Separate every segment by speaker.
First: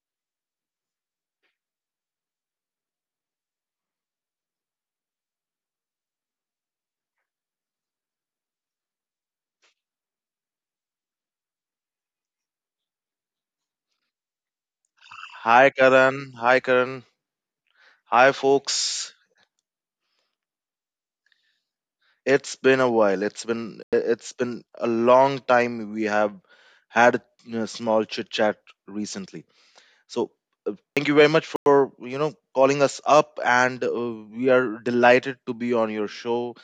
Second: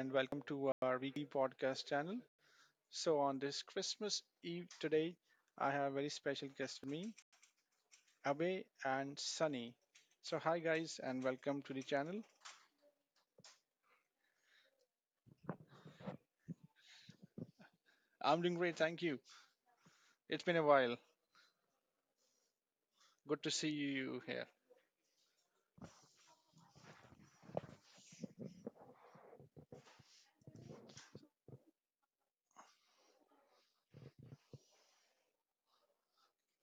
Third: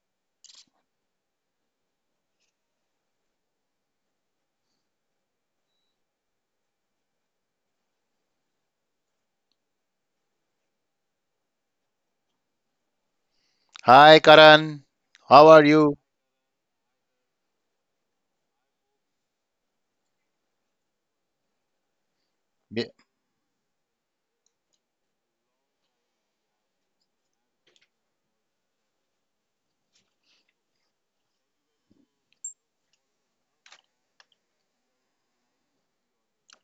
Speaker 1: and welcome to our weekly podcast channel. So, on this Christmas Eve today, I have a very special guest with me, Abe and Sunny. So, hi, guys, and welcome to the channel.
Speaker 2: Hi Karan, how are
Speaker 3: Hi
Speaker 2: you?
Speaker 3: Karan, hi Karan, hi
Speaker 1: I'm doing great, thank
Speaker 3: folks.
Speaker 1: you. It's been a while.
Speaker 3: It's been
Speaker 2: Yeah.
Speaker 3: a while.
Speaker 1: Good
Speaker 3: It's
Speaker 1: to see
Speaker 3: been
Speaker 1: you
Speaker 3: it's
Speaker 1: here.
Speaker 3: been a long time we have had a small chit chat recently. So, thank you very much for calling us up, and we are delighted to be on your show.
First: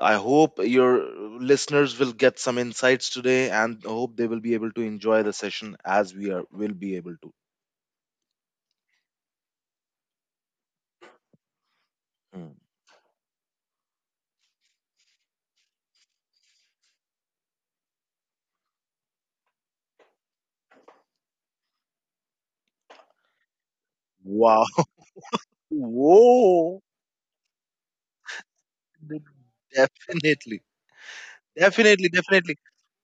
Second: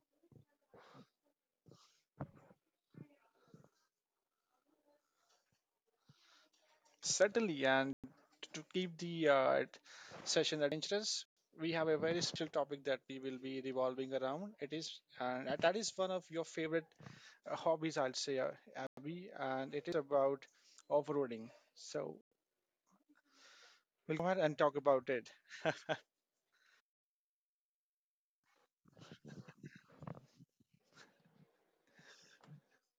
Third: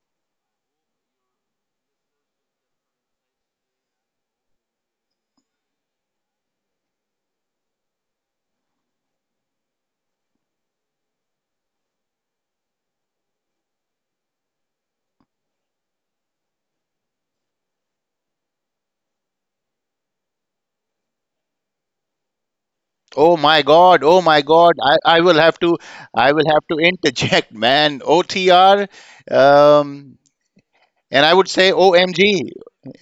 Speaker 3: I hope your listeners will get some insights today, and I hope they will be able to enjoy the session as we are will be able to.
Speaker 1: Certainly, and to keep the session adventurous, we have a very
Speaker 3: Hmm.
Speaker 1: special topic that we will be revolving around. It is, and that is one of your favorite hobbies, I'll say, Abby, and it is about off-roading. So
Speaker 2: Oh
Speaker 1: we'll go
Speaker 2: my
Speaker 1: ahead
Speaker 3: Wow!
Speaker 1: and
Speaker 2: God,
Speaker 1: talk about
Speaker 2: I
Speaker 1: it.
Speaker 2: will have to I will have
Speaker 3: Whoa!
Speaker 2: to interject, man. OTR, um,
Speaker 3: Definitely.
Speaker 2: and I would say
Speaker 3: Definitely,
Speaker 2: OMG,
Speaker 3: definitely.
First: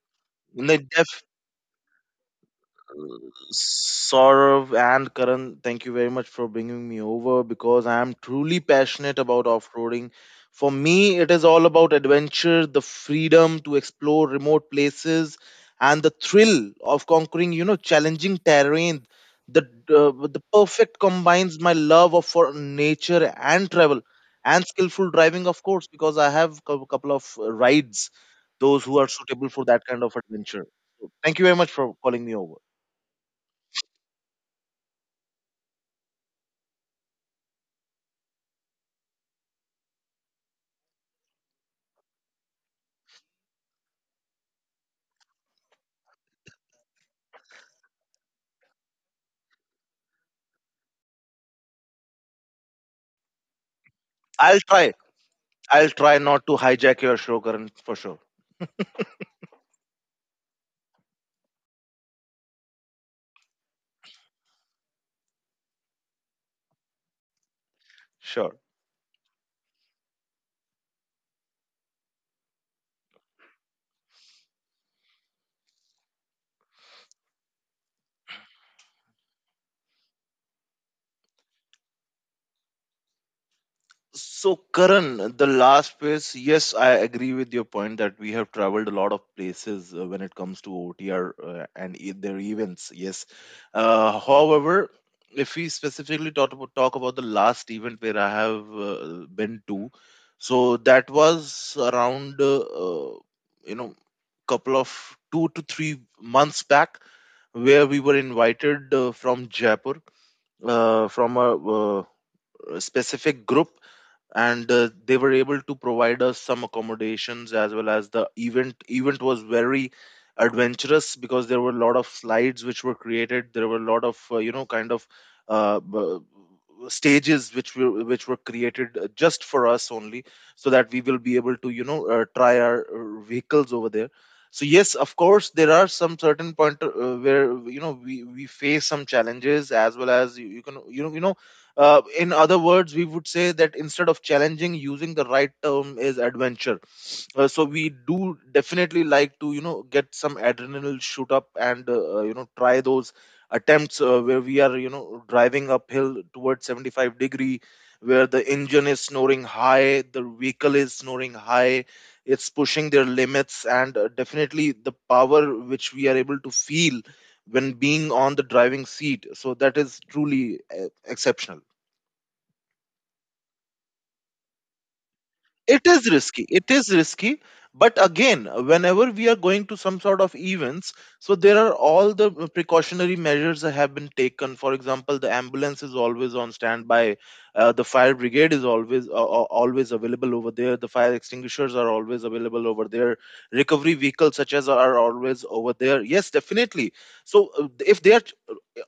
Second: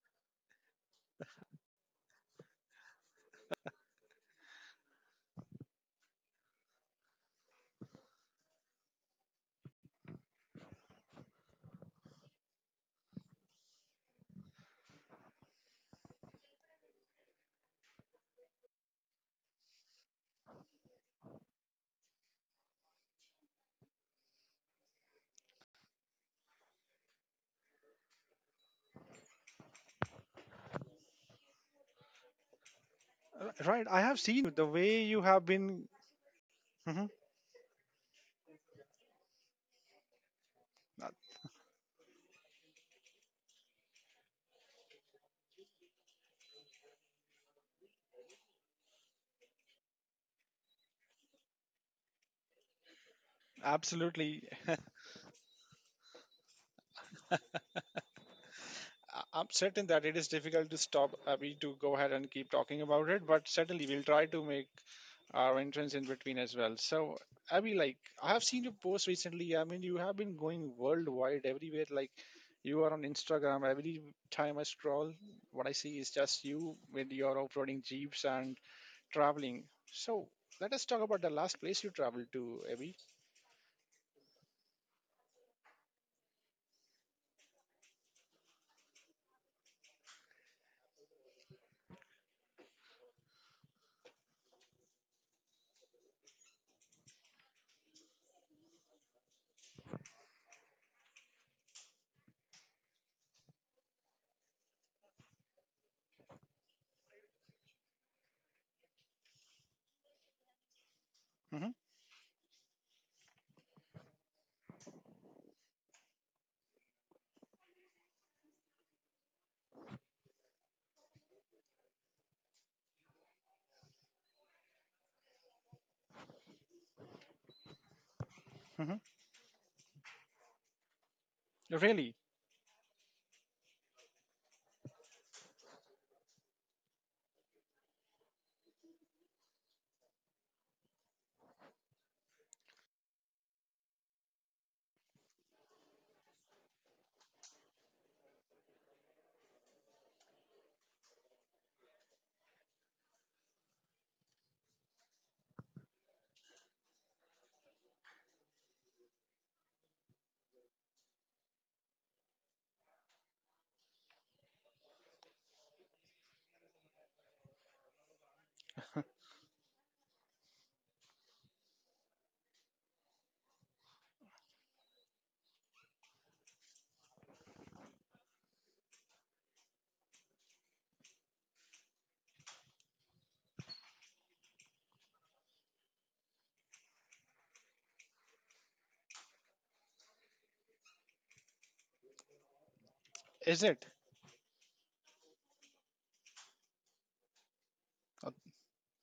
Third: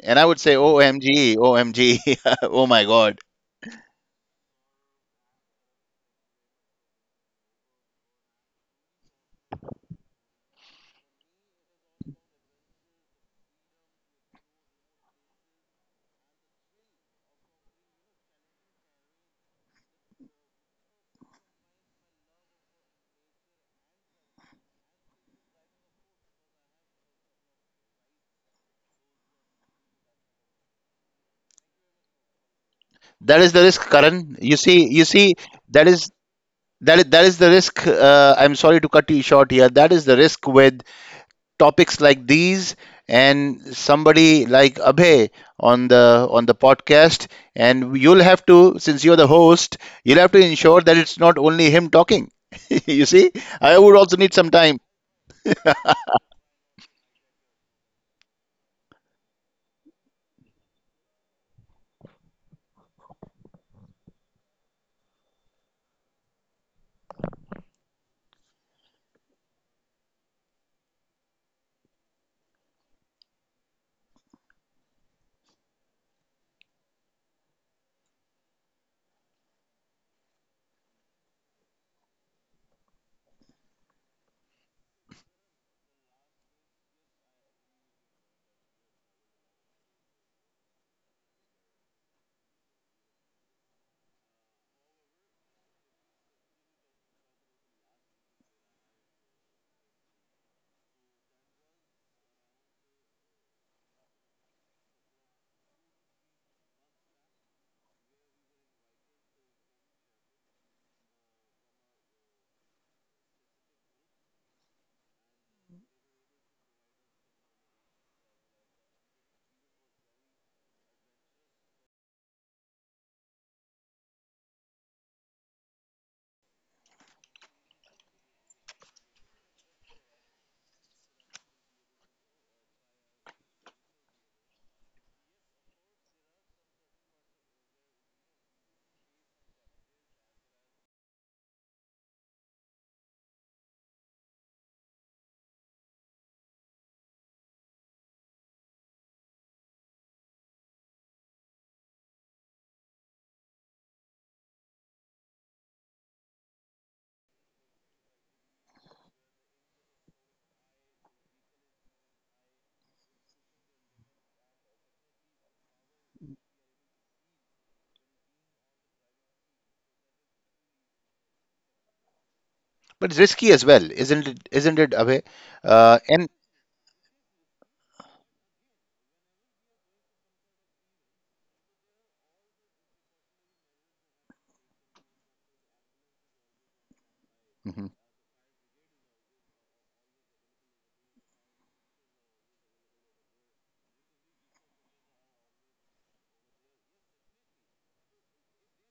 Speaker 2: and I would say
Speaker 3: Like def
Speaker 2: OMG, OMG, oh my God.
Speaker 3: Saurav and Karan, thank you very much for bringing me over because I am truly passionate about off-roading. For me, it is all about adventure, the freedom to explore remote places, and the thrill of conquering, challenging terrain. The the perfect combines my love of for nature and travel and skillful driving, of course, because I have a couple of rides, those who are suitable for that kind of adventure. Thank you very much for calling me over.
Speaker 1: Right, I
Speaker 2: That
Speaker 1: have
Speaker 2: is the
Speaker 1: seen you
Speaker 2: risk,
Speaker 1: the way
Speaker 2: Karan.
Speaker 1: you
Speaker 2: You
Speaker 1: have
Speaker 2: see, you
Speaker 1: been.
Speaker 2: see, that is
Speaker 1: Mhm.
Speaker 2: that is the risk. I'm sorry to cut you short here. That is the risk
Speaker 1: Uh,
Speaker 2: with topics like these and somebody like Abhay on the podcast, and you'll have to, since you're the host, you'll have to ensure that it's not only him talking. You see, I would also need
Speaker 1: Absolutely.
Speaker 2: some
Speaker 3: I'll
Speaker 2: time.
Speaker 3: try. I'll try not to hijack your show, Karan, for sure.
Speaker 1: I'm certain that it is difficult to stop to go ahead and keep talking about it, but certainly we'll try to make our entrance in between as well. So, Abby, like I have seen
Speaker 3: Sure.
Speaker 1: your post recently. I mean, you have been going worldwide everywhere. Like you are on Instagram. Every time I scroll, what I see is just you with your off-roading jeeps and traveling. So let us talk about the last place you traveled to, Abby.
Speaker 3: So, Karan, the last place, yes, I agree with your point that we have traveled a lot of places when it comes to OTR and their events. Yes. However, if we specifically talk about, the last event where I have been to, so that was around, you know, couple of 2 to 3 months back where we were invited from Jaipur, from a,
Speaker 1: hmm
Speaker 3: uh, a specific group, and they were able to provide us some accommodations, as well as the event was very adventurous because there were a lot of slides which were created. There were a lot of kind of uh, b- stages which were
Speaker 1: hmm
Speaker 3: created just for us only, so that we will be able to
Speaker 1: Really?
Speaker 3: try our vehicles over there. So yes, of course, there are some certain point where we face some challenges, as well as you can, in other words, we would say that instead of challenging, using the right term is adventure. So, we do definitely like to, get some adrenaline shoot up, and, try those attempts where we are, driving uphill towards 75-degree, where the engine is snoring high, the vehicle is snoring high, it's pushing their limits, and definitely the power which we are able to feel when being on the driving seat. So that is truly exceptional.
Speaker 2: But it's risky as well, isn't it, Abhay?
Speaker 3: It is
Speaker 2: And
Speaker 3: risky, it is risky, but again, whenever we are going to some sort of events, so there are all the precautionary measures that have been taken. For example, the ambulance is always on standby,
Speaker 2: Mhm.
Speaker 3: the fire brigade is always always available over there, the fire extinguishers are always available over there,
Speaker 1: Is it?
Speaker 3: recovery vehicles such as are always over there, yes, definitely. So if they
Speaker 1: Uh,
Speaker 3: are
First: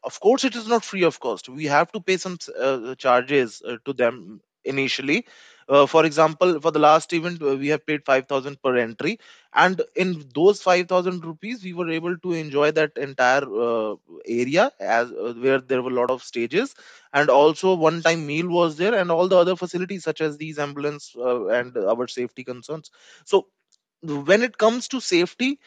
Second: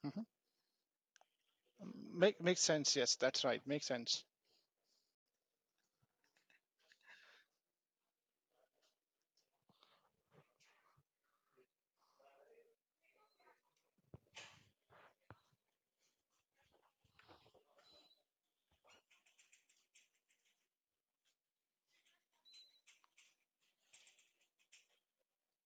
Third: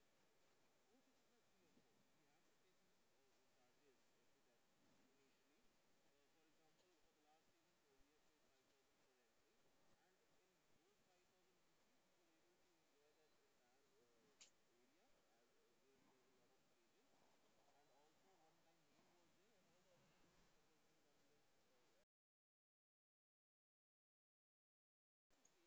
Speaker 3: of
Speaker 1: mhm.
Speaker 3: course, it is not free of cost. We have to pay some
Speaker 1: Make makes sense. Yes, that's
Speaker 3: charges
Speaker 1: right. Makes
Speaker 3: to
Speaker 1: sense.
Speaker 3: them initially. For example, for the last event, we have paid 5,000 per entry, and in those 5,000 rupees, we were able to enjoy that entire area as where there were a lot of stages, and also one-time meal was there, and all the other facilities such as these ambulance and our safety concerns. So when it comes to safety,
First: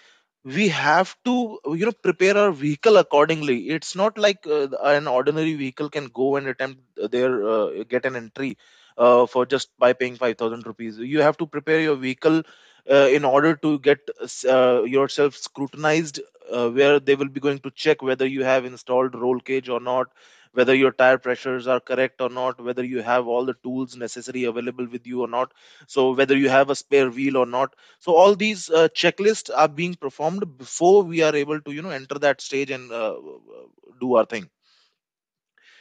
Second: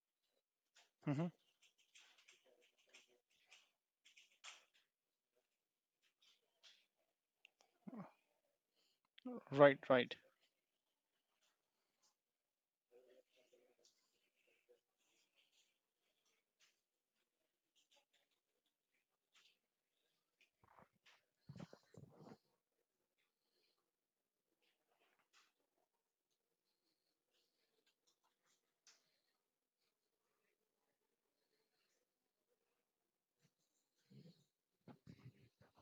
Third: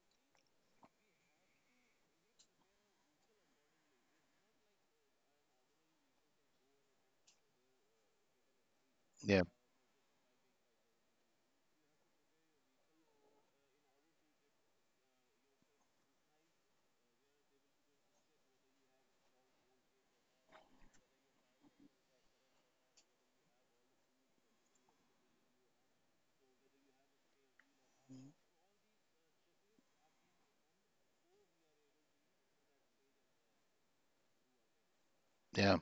Speaker 3: we have to prepare our vehicle accordingly. It's not like an ordinary vehicle can go and attempt their get an entry
Speaker 2: Yeah,
Speaker 3: for just
Speaker 1: Right,
Speaker 3: by
Speaker 1: right,
Speaker 3: paying 5,000 rupees. You have to prepare your vehicle in order to get yourself scrutinized, where they will be going to check whether you have installed roll cage or not, whether your tire pressures are correct or not, whether you have all the tools necessary available with you or not, so whether you have a spare wheel or not. So all these checklists are being performed before we are able to enter that stage and do our thing.
Speaker 2: yeah,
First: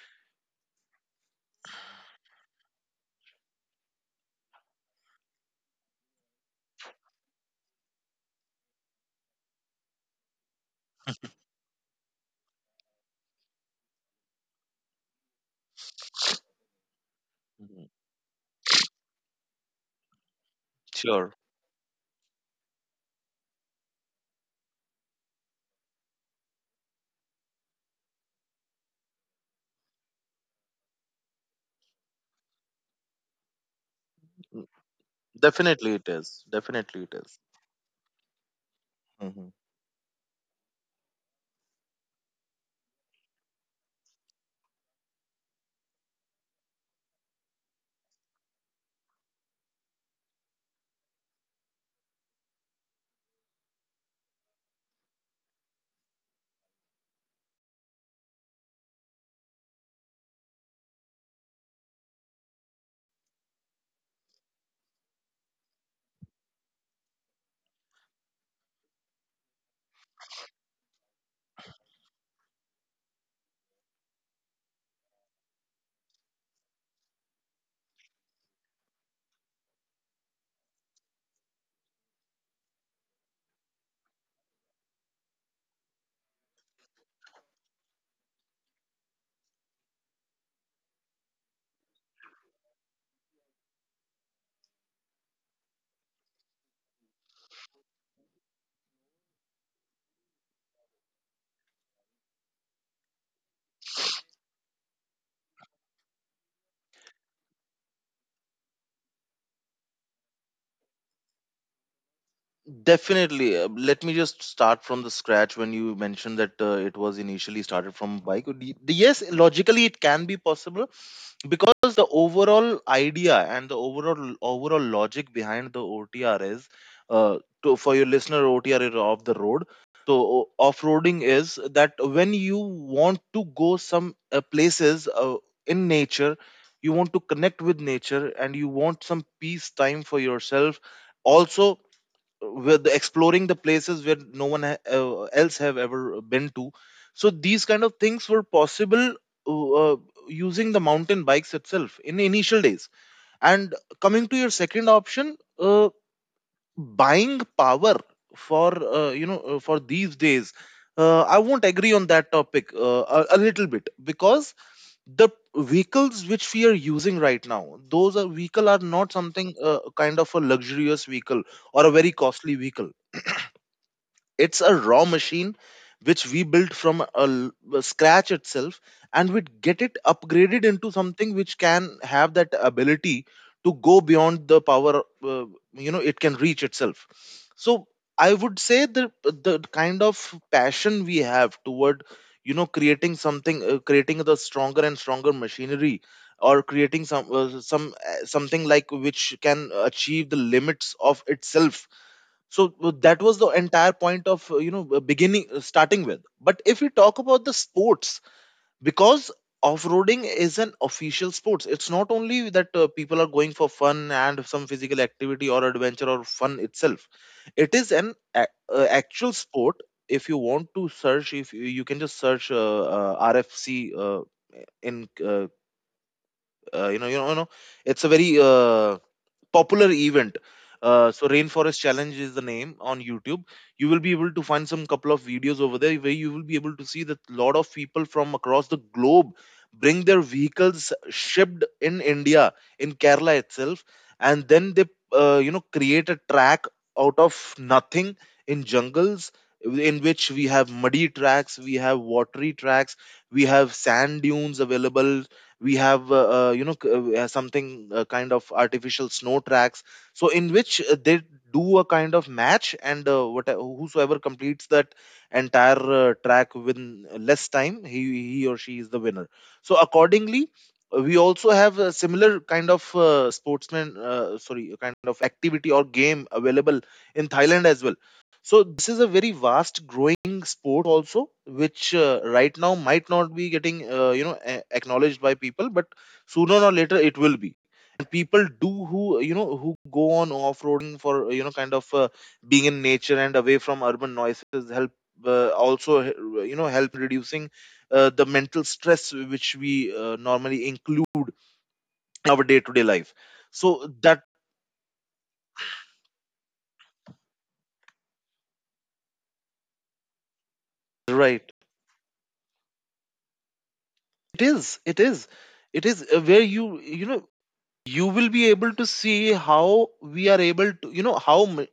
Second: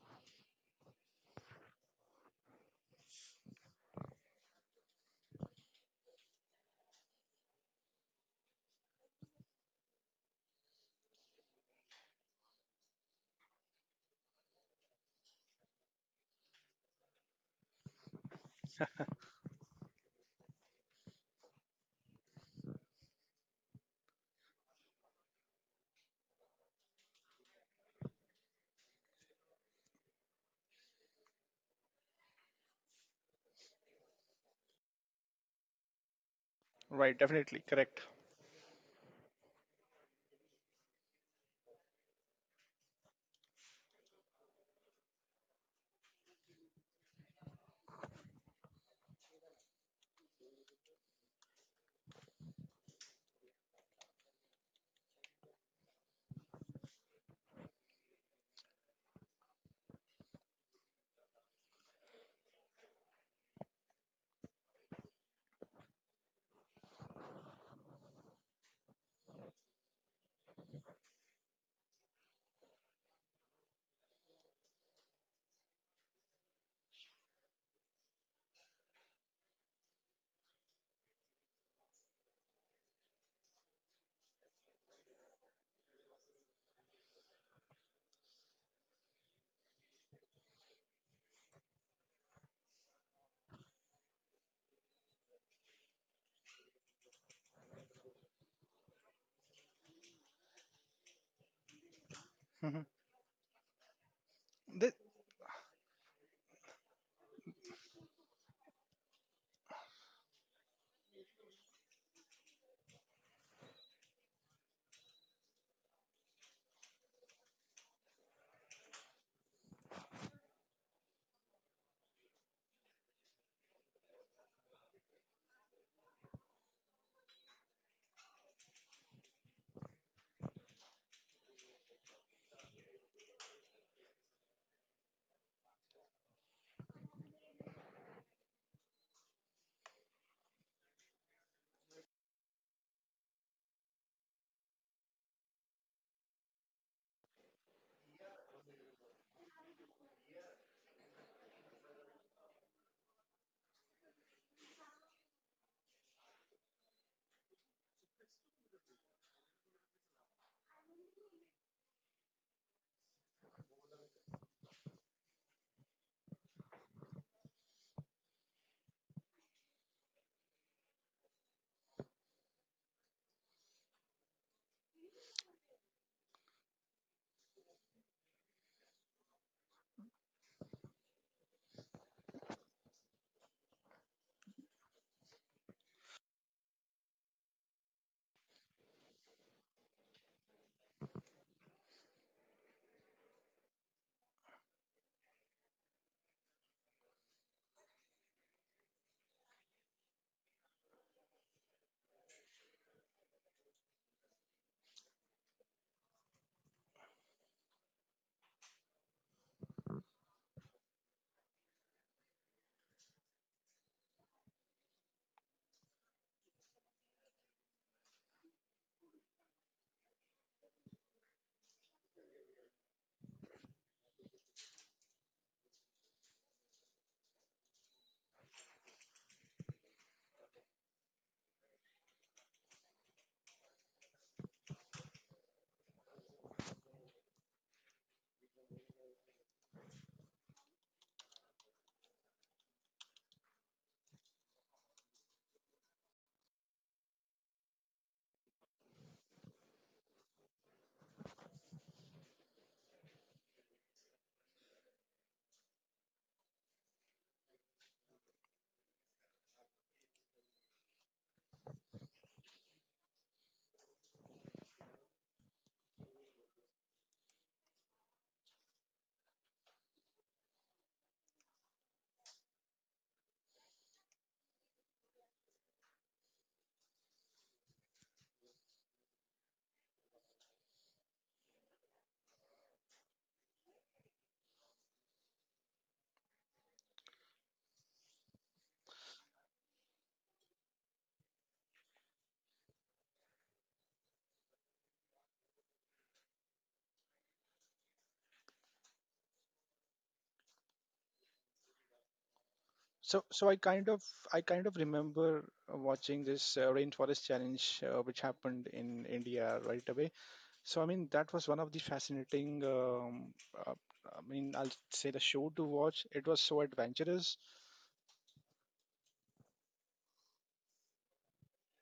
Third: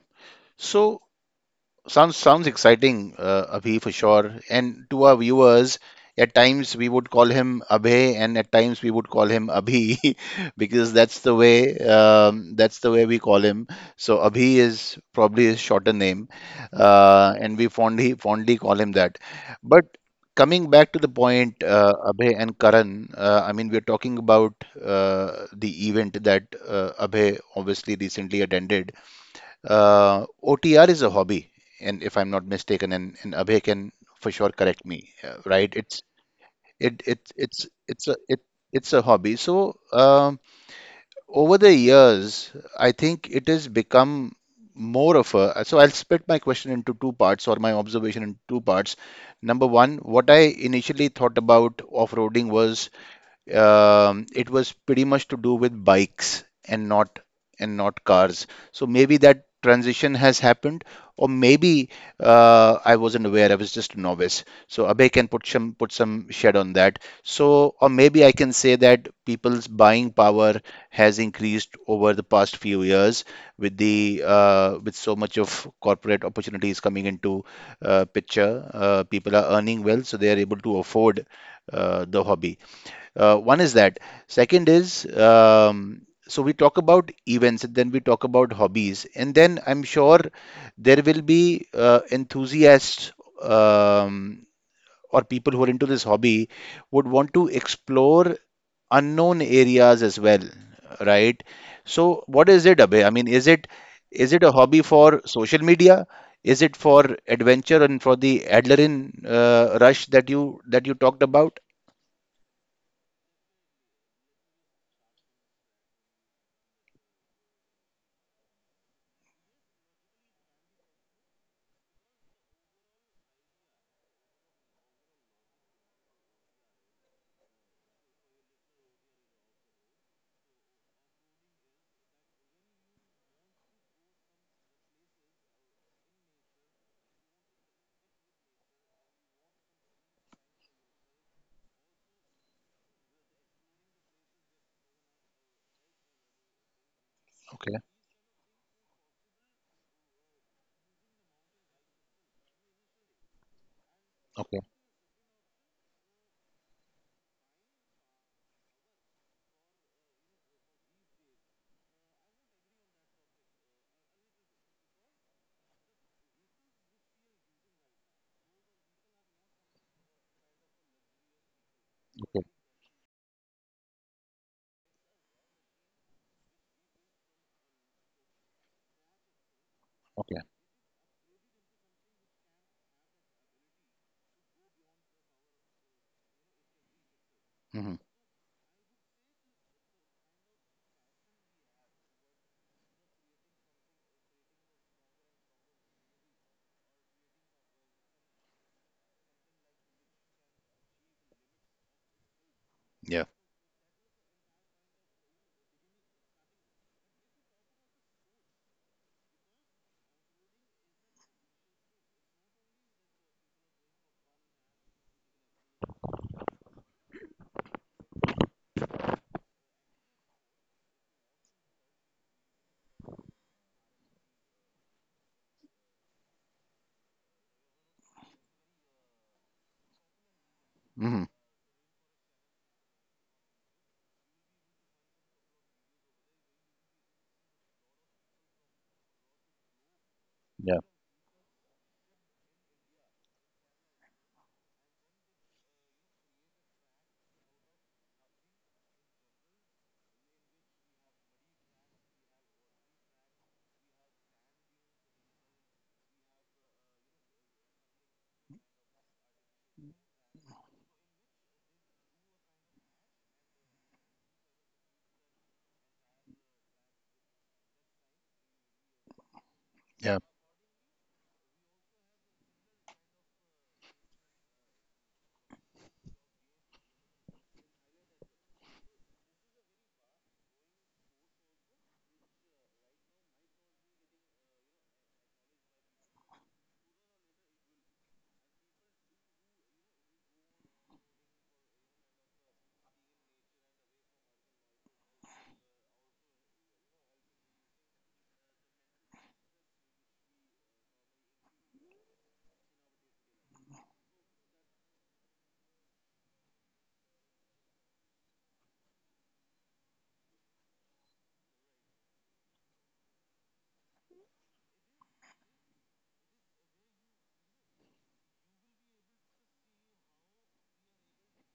Speaker 2: so Sounds sounds exciting, Abhi, for sure. And to our viewers, at times we would call him Abhay, and at times we would call him Abhi, because that's the way we call him. So Abhi is probably his shorter name,
Speaker 3: Mhm.
Speaker 2: and we fondly call him that. But coming
Speaker 3: Sure.
Speaker 2: back to the point, Abhay and Karan, I mean, we're talking about the event that Abhay obviously recently attended. OTR is a hobby, and if I'm not mistaken, and Abhay can for sure
Speaker 3: Mm,
Speaker 2: correct me, right?
Speaker 3: Definitely
Speaker 2: It's
Speaker 3: it is. Definitely
Speaker 2: it
Speaker 3: it
Speaker 1: right.
Speaker 2: it
Speaker 3: is.
Speaker 1: Definitely correct.
Speaker 2: it's a it it's a hobby.
Speaker 3: Mhm.
Speaker 2: So over the years, I think it has become more of a. So I'll split my question into two parts, or my observation in two parts. Number one, what I initially thought about off-roading was, it was pretty much to do with bikes and not cars. So maybe that transition has happened, or maybe I wasn't aware. I was just a novice. So Abhay can put some shed on that. So, or maybe I can say that people's buying power has increased over the past few years with the with so much of corporate opportunities coming into picture. People are earning well, so they are able to afford the hobby. One is that. Second is, so we talk about events and then we talk about hobbies. And then I'm sure there will be enthusiasts, um, or people who are into this hobby, would want to explore unknown areas as well, right? So what is it,
Speaker 1: Mhm.
Speaker 2: Abhay? I mean, is it a hobby
Speaker 1: The-
Speaker 2: for social media? Is it for adventure and for the adrenaline rush that you talked about?
Speaker 3: Definitely. Let me just start from the scratch. When you mentioned that it was initially started from bike, yes, logically it can be possible, because the overall idea and the overall logic behind the OTR is for your listener, OTR is off the road. So off-roading is that when you want to go some places in nature, you want to connect with nature and you want some peace time for yourself, also with exploring the places where no one else have ever been to. So these
Speaker 2: Okay,
Speaker 3: kind of things were possible uh, uh, using the mountain bikes itself in initial days. And coming to your
Speaker 2: okay,
Speaker 3: second option, buying power, for you know for these days, I won't agree on that topic a little bit, because the vehicles which we are using right now, those are vehicle are not something kind of a luxurious vehicle or a very
Speaker 2: okay,
Speaker 3: costly vehicle. It's a raw machine which we built from a scratch itself, and we get it
Speaker 2: okay.
Speaker 3: upgraded into something which can have that ability to go beyond the power. It can reach itself. So
Speaker 2: Hmm.
Speaker 3: I would say the kind of passion we have toward creating something, creating the stronger and stronger machinery, or creating something like which can achieve the limits of itself. So that
Speaker 2: Yeah.
Speaker 3: was the entire point of you know beginning starting with. But if we talk about the sports, because off-roading is an official sports, it's not only that people are going for fun and some physical activity or adventure or fun itself, it is an actual sport. If you want to search if you can just search RFC in you know you know you know it's a very popular event. So,
Speaker 2: Hmm.
Speaker 3: Rainforest Challenge is the name on YouTube. You will be able to find some couple of videos over there where you will be able to see that a lot of people from across the globe bring their
Speaker 2: Yeah,
Speaker 3: vehicles shipped in India, in Kerala itself, and then they create a track out of nothing in jungles, in which we have muddy tracks, we have watery tracks, we have sand dunes available, we have something kind of artificial snow tracks, so in which they do a kind of match, and what whosoever completes that entire track within less time, he or she is the winner. So
Speaker 2: yeah,
Speaker 3: accordingly, we also have a similar kind of sportsman sorry, a kind of activity or game available in thailand as well. So this is a very vast growing sport also, which right now might not be getting acknowledged by people, but sooner or later it will be. And people do who you know who go on off-roading for kind of being in nature and away from urban noises, help also h- you know help reducing the mental stress which we normally include in our day-to-day life.
Speaker 1: so, so I kind of,
Speaker 3: So that
Speaker 1: I kind of remember watching this rainforest challenge, which happened in India right away. So, I mean, that was one
Speaker 3: Right,
Speaker 1: of the fascinating. Uh, I
Speaker 3: it
Speaker 1: mean, I'll
Speaker 3: is, it
Speaker 1: say the
Speaker 3: is
Speaker 1: show to
Speaker 3: it
Speaker 1: watch.
Speaker 3: is
Speaker 1: It was
Speaker 3: where
Speaker 1: so
Speaker 3: you know
Speaker 1: adventurous.
Speaker 3: you will be able to see how we are able to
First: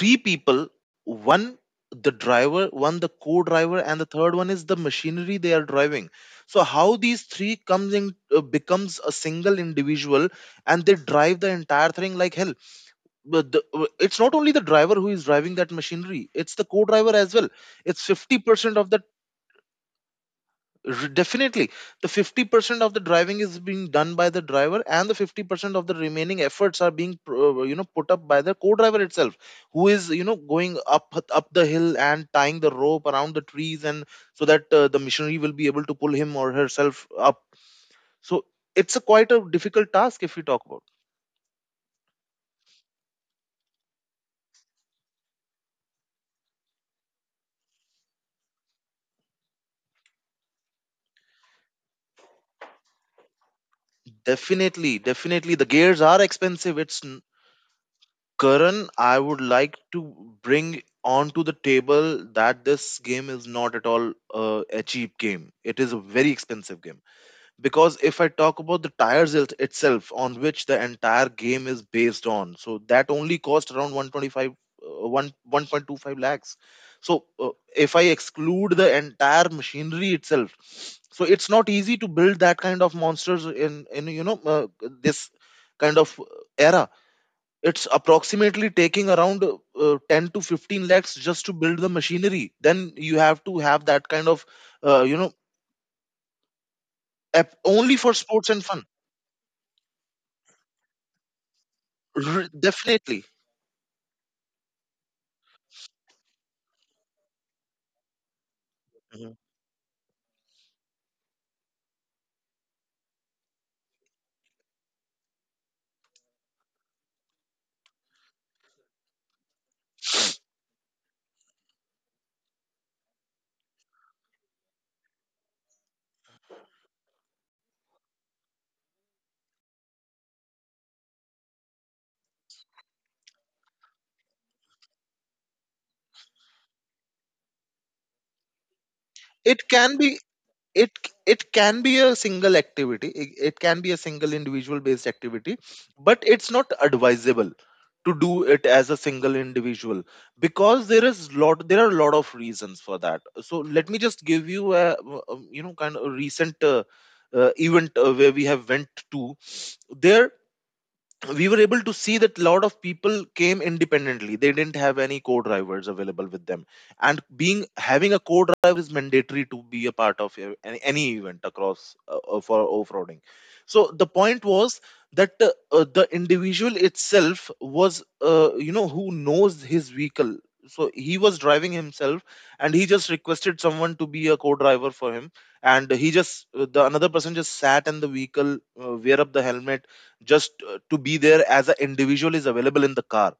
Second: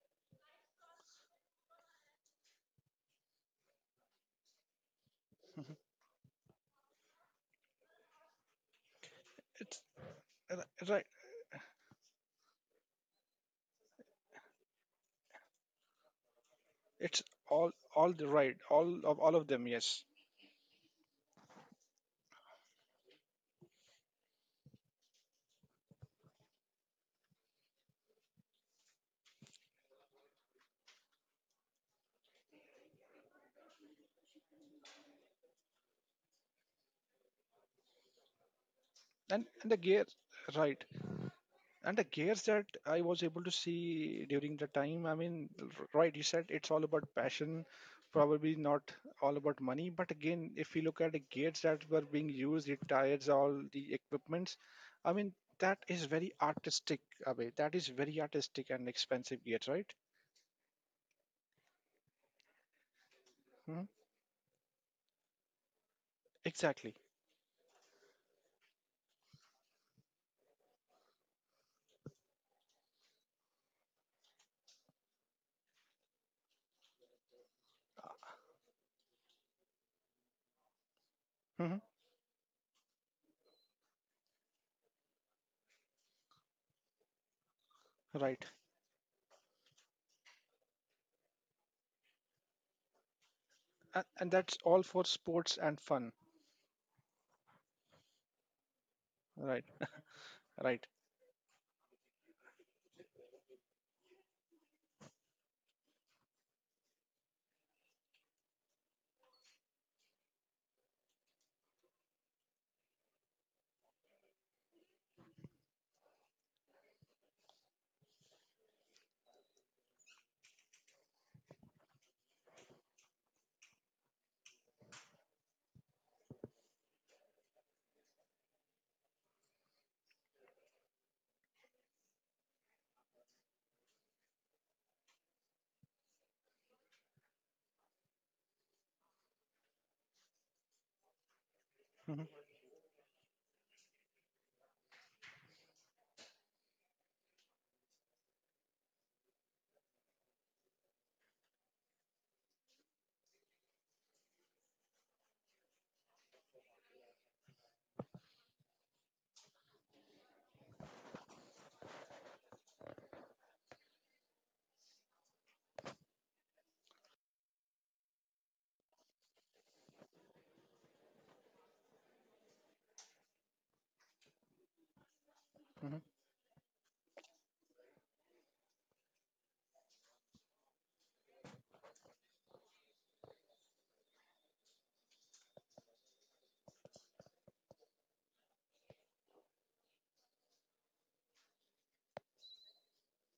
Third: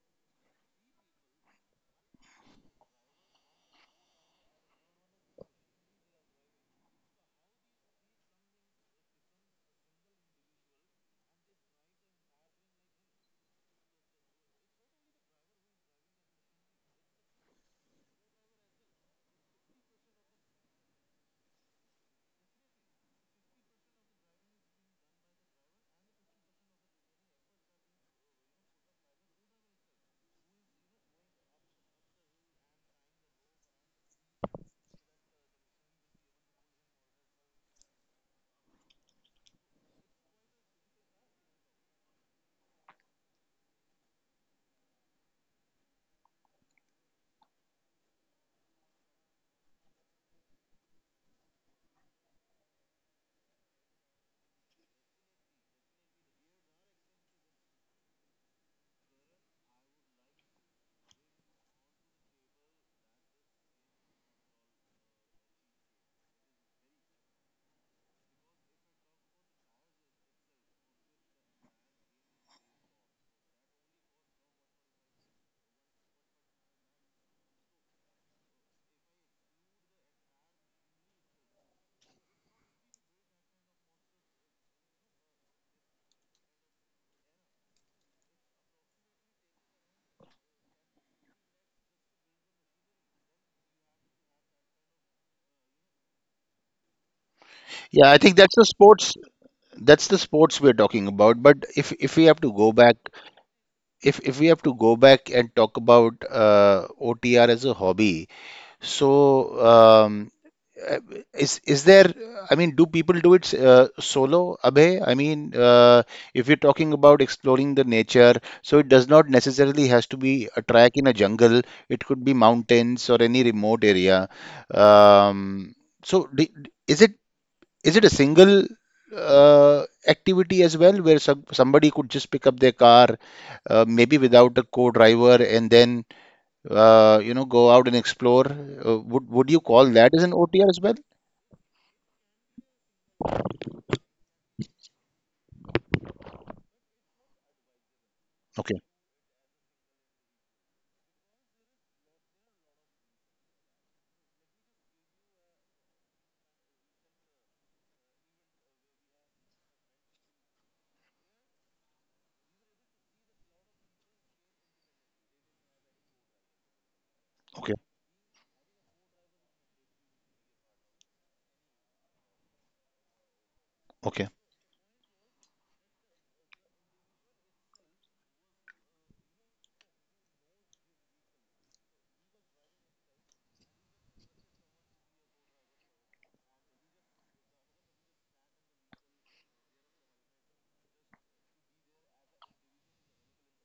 Speaker 3: three people, one the driver, one the co-driver, and the third one is the machinery they are
Speaker 1: Mhm.
Speaker 3: driving. So how these three comes in becomes a single
Speaker 1: It's
Speaker 3: individual, and they
Speaker 1: right.
Speaker 3: drive the entire thing like hell. But it's not only the driver who is driving that machinery, it's the co-driver
Speaker 1: It's
Speaker 3: as well. It's
Speaker 1: all the right,
Speaker 3: 50% of the
Speaker 1: all of them. Yes,
Speaker 3: Definitely, the 50% of the driving is being done by the driver, and the 50% of the remaining efforts are being put up by the co-driver itself, who is going up the hill and tying the rope around the trees, and so that the missionary will be able to pull him or herself up. So it's a quite a
Speaker 1: and the
Speaker 3: difficult
Speaker 1: gear.
Speaker 3: task if we talk about.
Speaker 1: Right. And the gears that I was able to see during the time, I mean, right, you said it's all about passion, probably not all about money. But again, if you look at the gears that were being used, the tires, all the equipments,
Speaker 3: Definitely,
Speaker 1: I mean,
Speaker 3: definitely, the
Speaker 1: that
Speaker 3: gears
Speaker 1: is
Speaker 3: are
Speaker 1: very
Speaker 3: expensive.
Speaker 1: artistic,
Speaker 3: It's
Speaker 1: Abhay. That is very artistic and
Speaker 3: Karan, I would
Speaker 1: expensive gears,
Speaker 3: like
Speaker 1: right?
Speaker 3: to bring onto the table that this game is not
Speaker 1: hmm
Speaker 3: at all a cheap game. It is a very expensive
Speaker 1: Exactly.
Speaker 3: game, because if I talk about the tires itself, on which the entire game is based on, so that only cost around 125, 1, 1.25 lakhs. So uh, if I exclude the entire machinery itself, so it's not
Speaker 1: hmm
Speaker 3: easy to build that kind of monsters in this kind of era. It's
Speaker 1: Right.
Speaker 3: approximately taking around 10 to 15 lakhs just to build the machinery. Then you have to have that
Speaker 1: And,
Speaker 3: kind
Speaker 1: and
Speaker 3: of
Speaker 1: that's all
Speaker 3: uh,
Speaker 1: for
Speaker 3: you know
Speaker 1: sports and fun.
Speaker 3: app only for
Speaker 2: yeah. I think
Speaker 3: sports and
Speaker 2: that's the
Speaker 3: fun.
Speaker 2: sports.
Speaker 1: Right.
Speaker 2: That's the sports we're
Speaker 1: Right.
Speaker 2: talking about. But if we have to go back,
Speaker 3: Definitely.
Speaker 2: if we have to go back and talk about OTR as a hobby, so
Speaker 3: Mhm.
Speaker 2: um, uh, is there, I mean, do people do it, solo, Abhay? I mean, uh, if you're talking about exploring the nature, so it does not necessarily has to be a track in a jungle. It could be mountains or any remote area. Um, so is it, is it a single uh, activity as well, where somebody could just pick up their car, maybe without a co-driver, and then, you know, go out and explore? Uh, would you call
Speaker 3: It
Speaker 2: that as
Speaker 3: can
Speaker 2: an
Speaker 3: be.
Speaker 2: OTR as well?
Speaker 3: It it can be a
Speaker 1: hmm
Speaker 3: single activity. It can be a single individual based activity, but it's not advisable to do it as a single individual because there are a lot of reasons for that. So let me just give you a kind of a recent event where we have went to. There we were able to see that a lot of people came independently. They didn't have any co-drivers available with them, and
Speaker 2: Okay.
Speaker 3: being having a co-driver is mandatory to be a part of any event across for off-roading. So
Speaker 2: Okay.
Speaker 3: the point was that the
Speaker 1: hmm
Speaker 3: individual itself was, who knows his vehicle, so he was driving himself, and he just requested someone to be a co-driver for him. And he just the another person just sat in the vehicle, wear up the helmet, just to be there as an individual is available in the car.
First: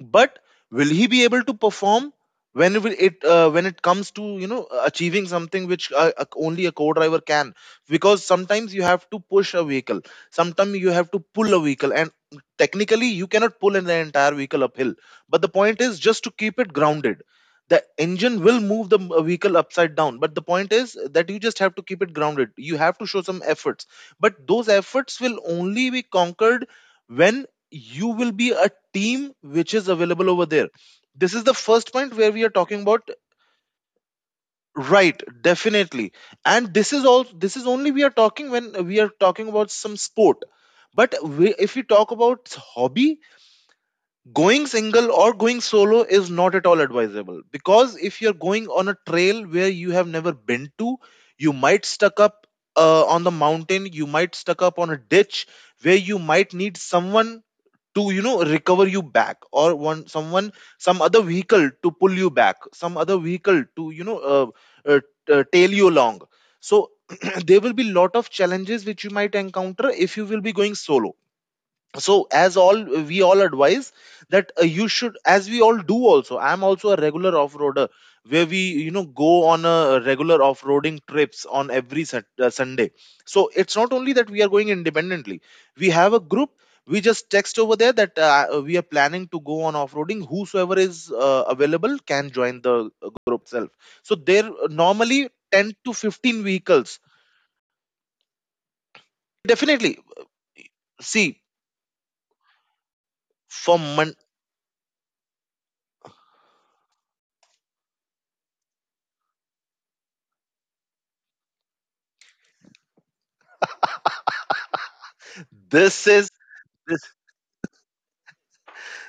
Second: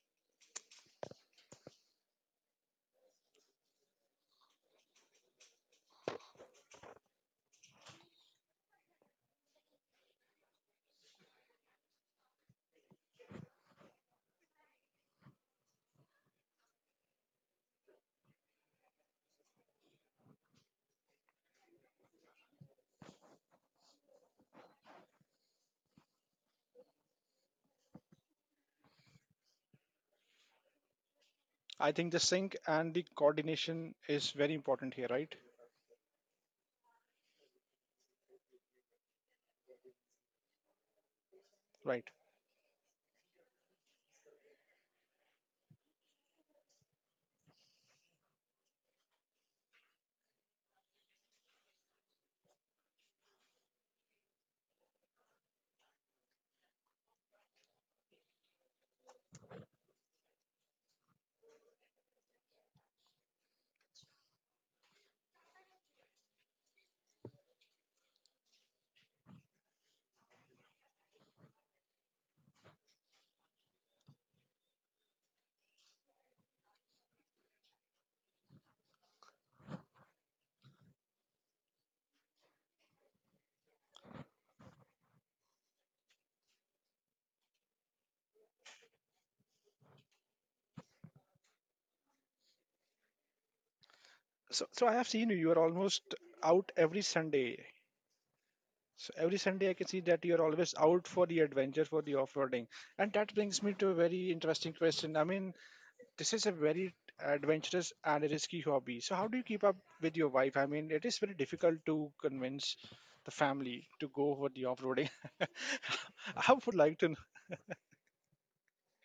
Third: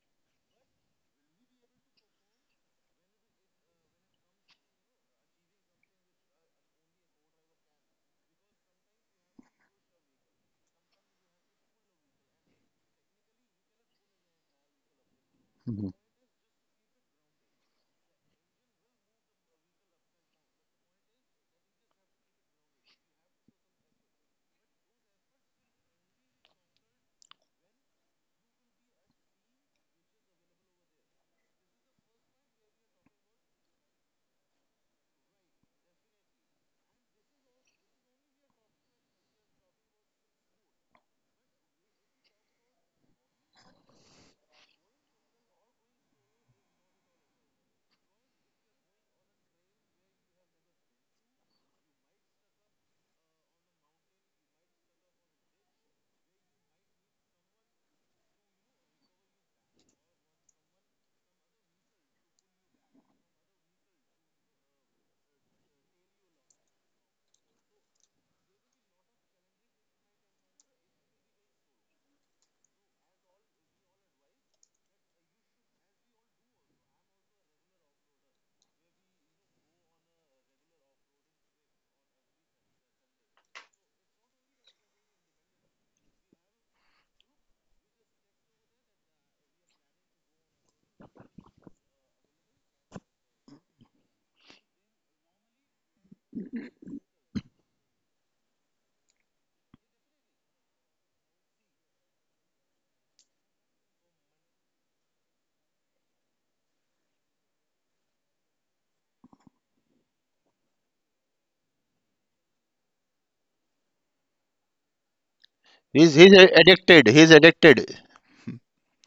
Speaker 3: But will he be able to perform when when it comes to you know achieving something which only a co-driver can? Because sometimes you have to push a vehicle, sometimes you have to pull a vehicle, and technically you cannot pull in the entire vehicle uphill. But the point
Speaker 2: Mhm.
Speaker 3: is just to keep it grounded. The engine will move the vehicle upside down, but the point is that you just have to keep it grounded. You have to show some efforts, but those efforts will only be conquered when you will be a team which is available over there. This is the first
Speaker 1: I think
Speaker 3: point
Speaker 1: the
Speaker 3: where we are
Speaker 1: sync
Speaker 3: talking
Speaker 1: and the
Speaker 3: about.
Speaker 1: coordination is very important here,
Speaker 3: Right,
Speaker 1: right?
Speaker 3: definitely. And this is all, this is only we are talking when we are talking about some sport. But if we
Speaker 1: Right.
Speaker 3: talk about hobby, going single or going solo is not at all advisable, because if you're going on a trail where you have never been to, you might stuck up on the mountain, you might stuck up on a ditch where you might need someone to you know recover you back, or one someone, some other vehicle to pull you back, some other vehicle to you know uh, tail you along. So there will be lot of challenges which you might encounter if you will be going solo. So as all we all advise that you should, as we all do. Also, I am also a regular off-roader, where we you know go on a regular off-roading trips on every Sunday. So it's not only that we are going independently, we have a group. We just text over there that we are planning to go on off-roading. Whosoever is available can join the group Self. So there
Speaker 1: So, so I have
Speaker 3: normally
Speaker 1: seen you. You are
Speaker 3: 10 to
Speaker 1: almost
Speaker 3: 15
Speaker 1: out
Speaker 3: vehicles.
Speaker 1: every Sunday. So every Sunday, I can
Speaker 3: Definitely.
Speaker 1: see that you are always out for
Speaker 3: See.
Speaker 1: the adventure, for the off-roading, and that brings
Speaker 3: for
Speaker 1: me to a
Speaker 3: mon-
Speaker 1: very interesting question. I mean, this is a very adventurous and risky hobby. So, how do you keep up with your wife? I mean, it is very difficult to convince the family to go for the off-roading.
Speaker 3: this
Speaker 2: He's
Speaker 3: is.
Speaker 2: he's a-
Speaker 1: I would like
Speaker 2: addicted.
Speaker 1: to know.
Speaker 2: He's addicted.